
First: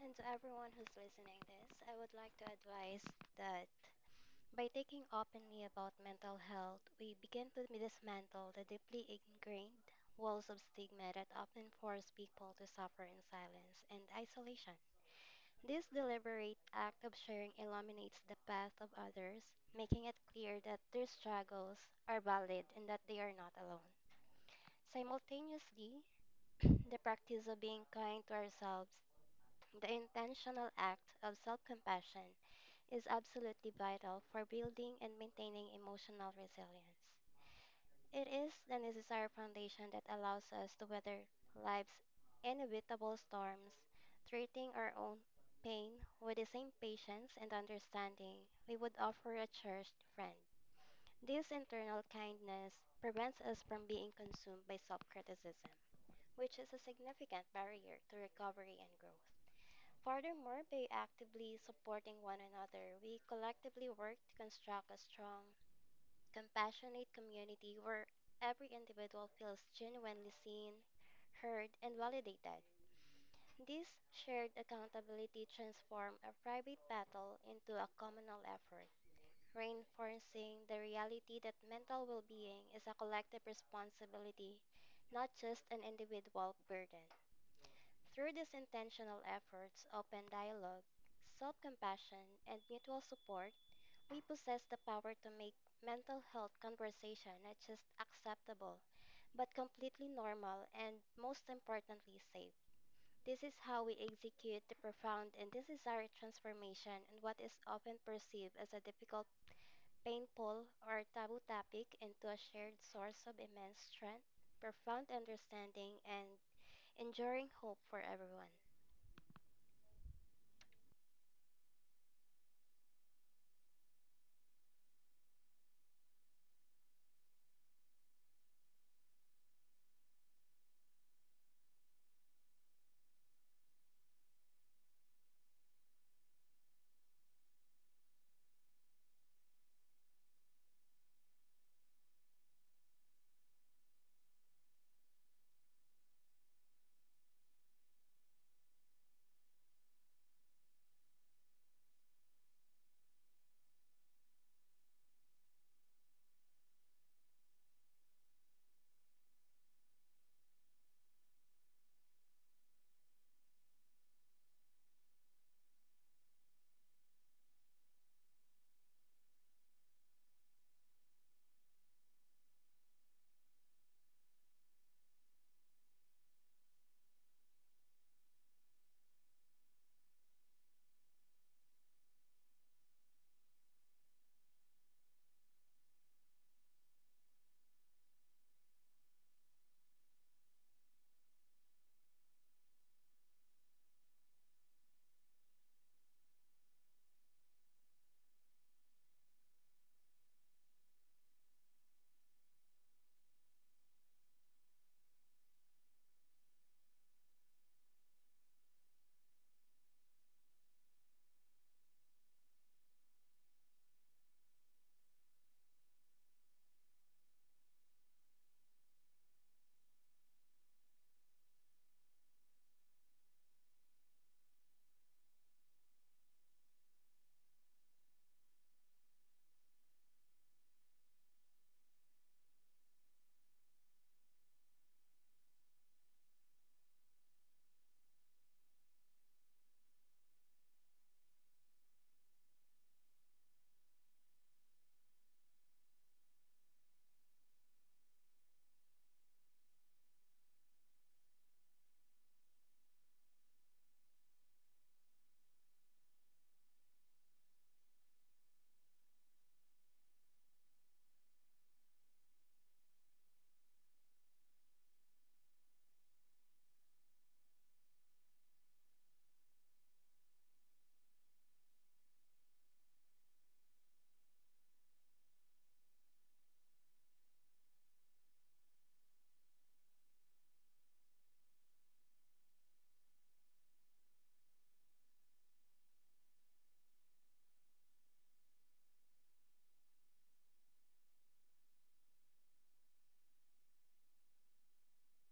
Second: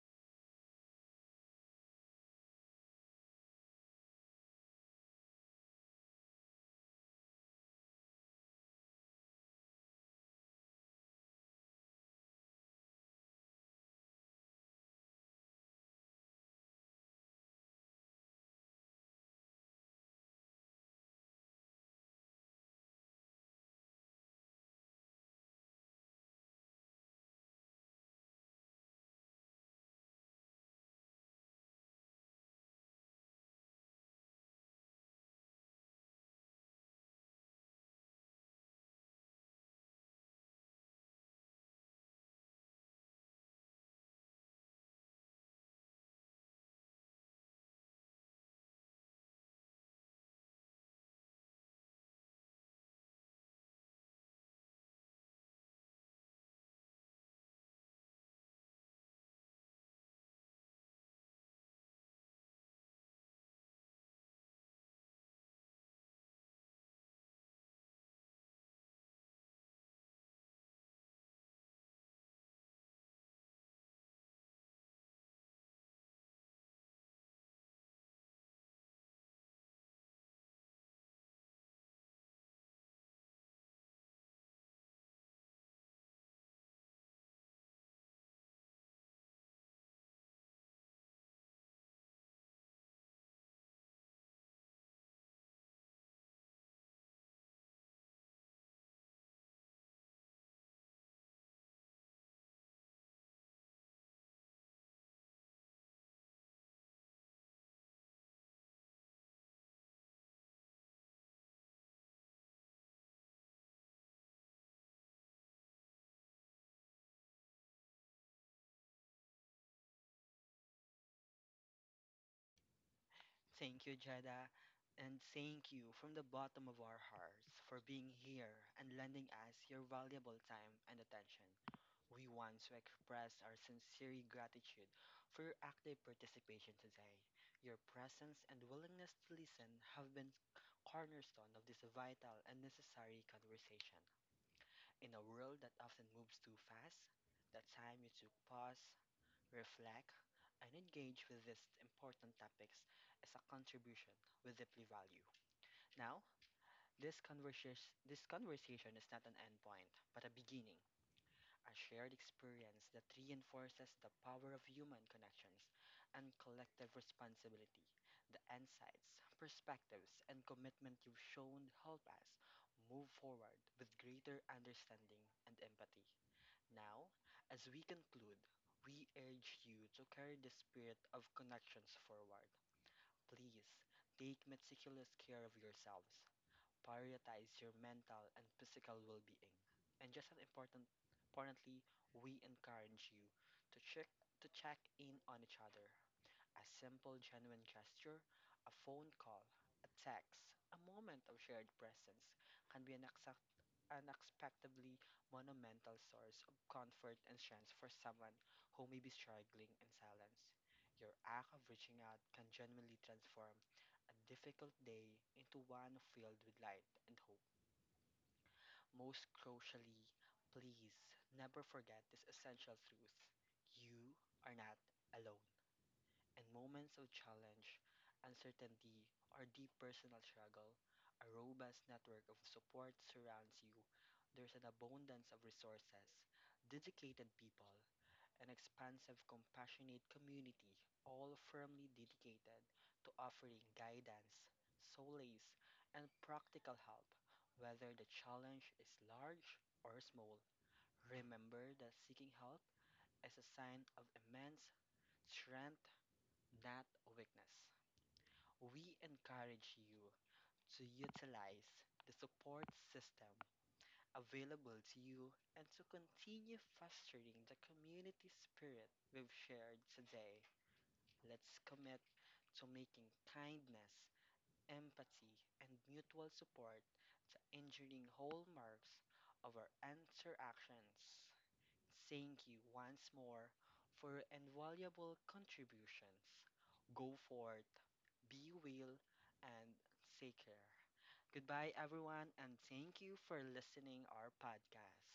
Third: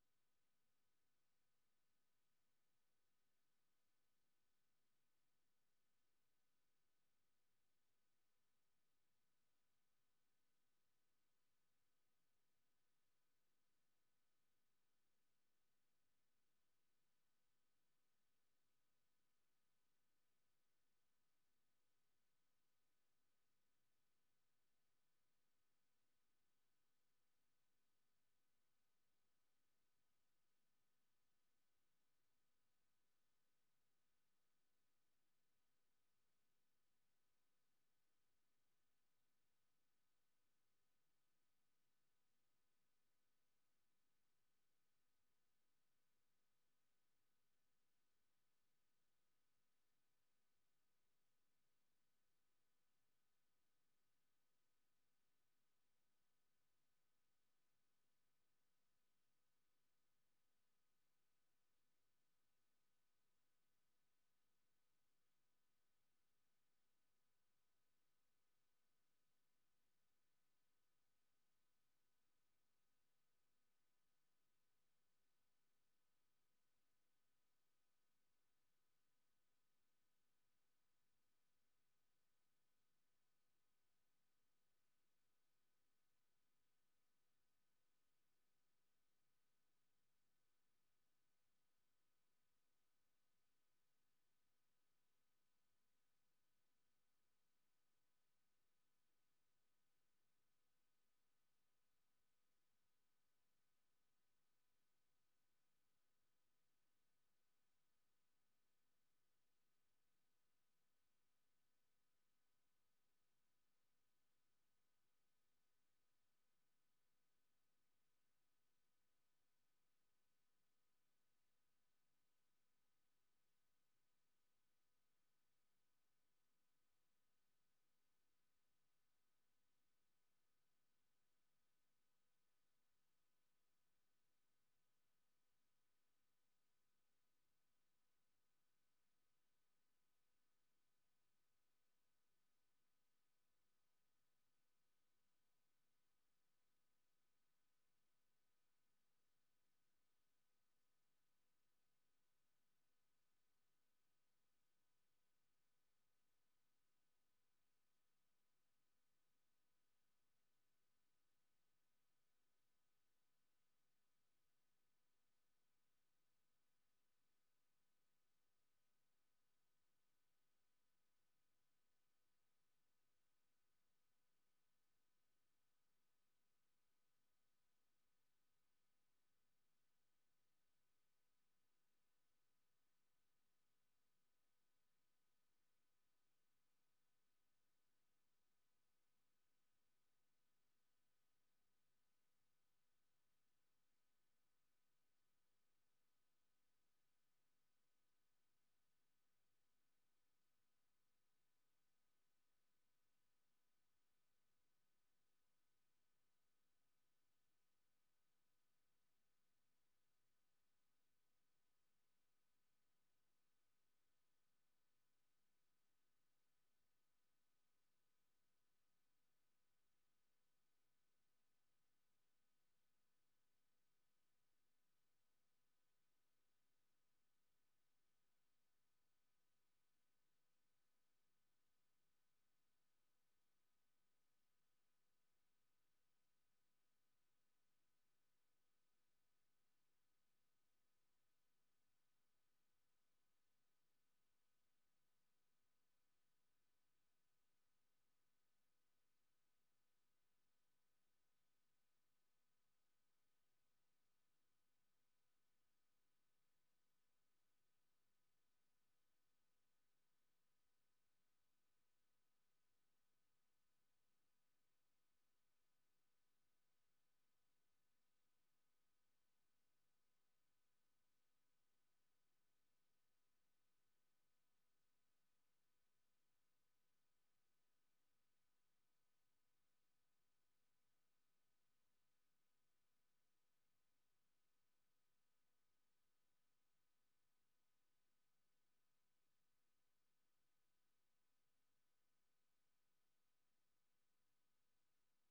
Speaker 3: And to everyone who's listening this, I would like to advise that by taking openly about mental health, we begin to dismantle the deeply ingrained walls of stigma that often force people to suffer in silence and isolation. This deliberate act of sharing illuminates the path of others, making it clear that their struggles are valid and that they are not alone. Simultaneously, the practice of being kind to ourselves, the intentional act of self compassion, is absolutely vital for building and maintaining emotional resilience. It is the necessary foundation that allows us to weather life's inevitable storms, treating our own pain with the same patience and understanding we would offer a cherished friend. This internal kindness prevents us from being consumed by self criticism, which is a significant barrier to recovery and growth. Furthermore, by actively supporting one another, we collectively work to construct a strong, compassionate community where every individual feels genuinely seen, heard, and validated. This shared accountability transforms a private battle into a communal effort, reinforcing the reality that mental well being is a collective responsibility, not just an individual burden. Through these intentional efforts, open dialogue, self compassion, and mutual support, we possess the power to make mental health conversation not just acceptable, but completely normal and, most importantly, safe. This is how we execute the profound and desired transformation in what is often perceived as a difficult, painful, or taboo topic into a shared source of immense strength, profound understanding, and enduring hope for everyone.
Speaker 1: Thank you, Jada, and thank you from the bottom of our hearts for being here and lending us your valuable time and attention. We want to express our sincere gratitude for your active participation today. Your presence and willingness to listen have been cornerstone of this vital and necessary conversation. In a world that often moves too fast, the time you took pause, reflect, and engage with these important topics is a contribution we deeply value. Now, this conversation this conversation is not an endpoint, but a beginning, a shared experience that reinforces the power of human connections and collective responsibility. The insights, perspectives, and commitment you've shown help us move forward with greater understanding and empathy. Now, as we conclude, we urge you to carry the spirit of connections forward. Please take meticulous care of yourselves. Prioritize your mental and physical well being. And just as important, importantly, we encourage you to check to check in on each other. A simple, genuine gesture, a phone call, a text, a moment of shared presence can be an exact, unexpectedly monumental source of comfort and strength for someone who may be struggling in silence. Your act of reaching out can genuinely transform a difficult day into one filled with light and hope. Most crucially, please never forget this essential truth: you are not alone, and moments of challenge, uncertainty, or deep personal struggle, a robust network of support surrounds you. There's an abundance of resources, dedicated people, an expansive, compassionate community, all firmly dedicated to offering guidance, solace, and practical help, whether the challenge is large or small. Remember that seeking help is a sign of immense strength, not weakness. We encourage you to utilize the support system available to you and to continue fostering the community spirit we've shared today. Let's commit to making kindness, empathy, and mutual support the enduring hallmarks of our interactions. Thank you once more for your invaluable contributions. Go forth, be well, and take care. Goodbye, everyone, and thank you for listening our podcast.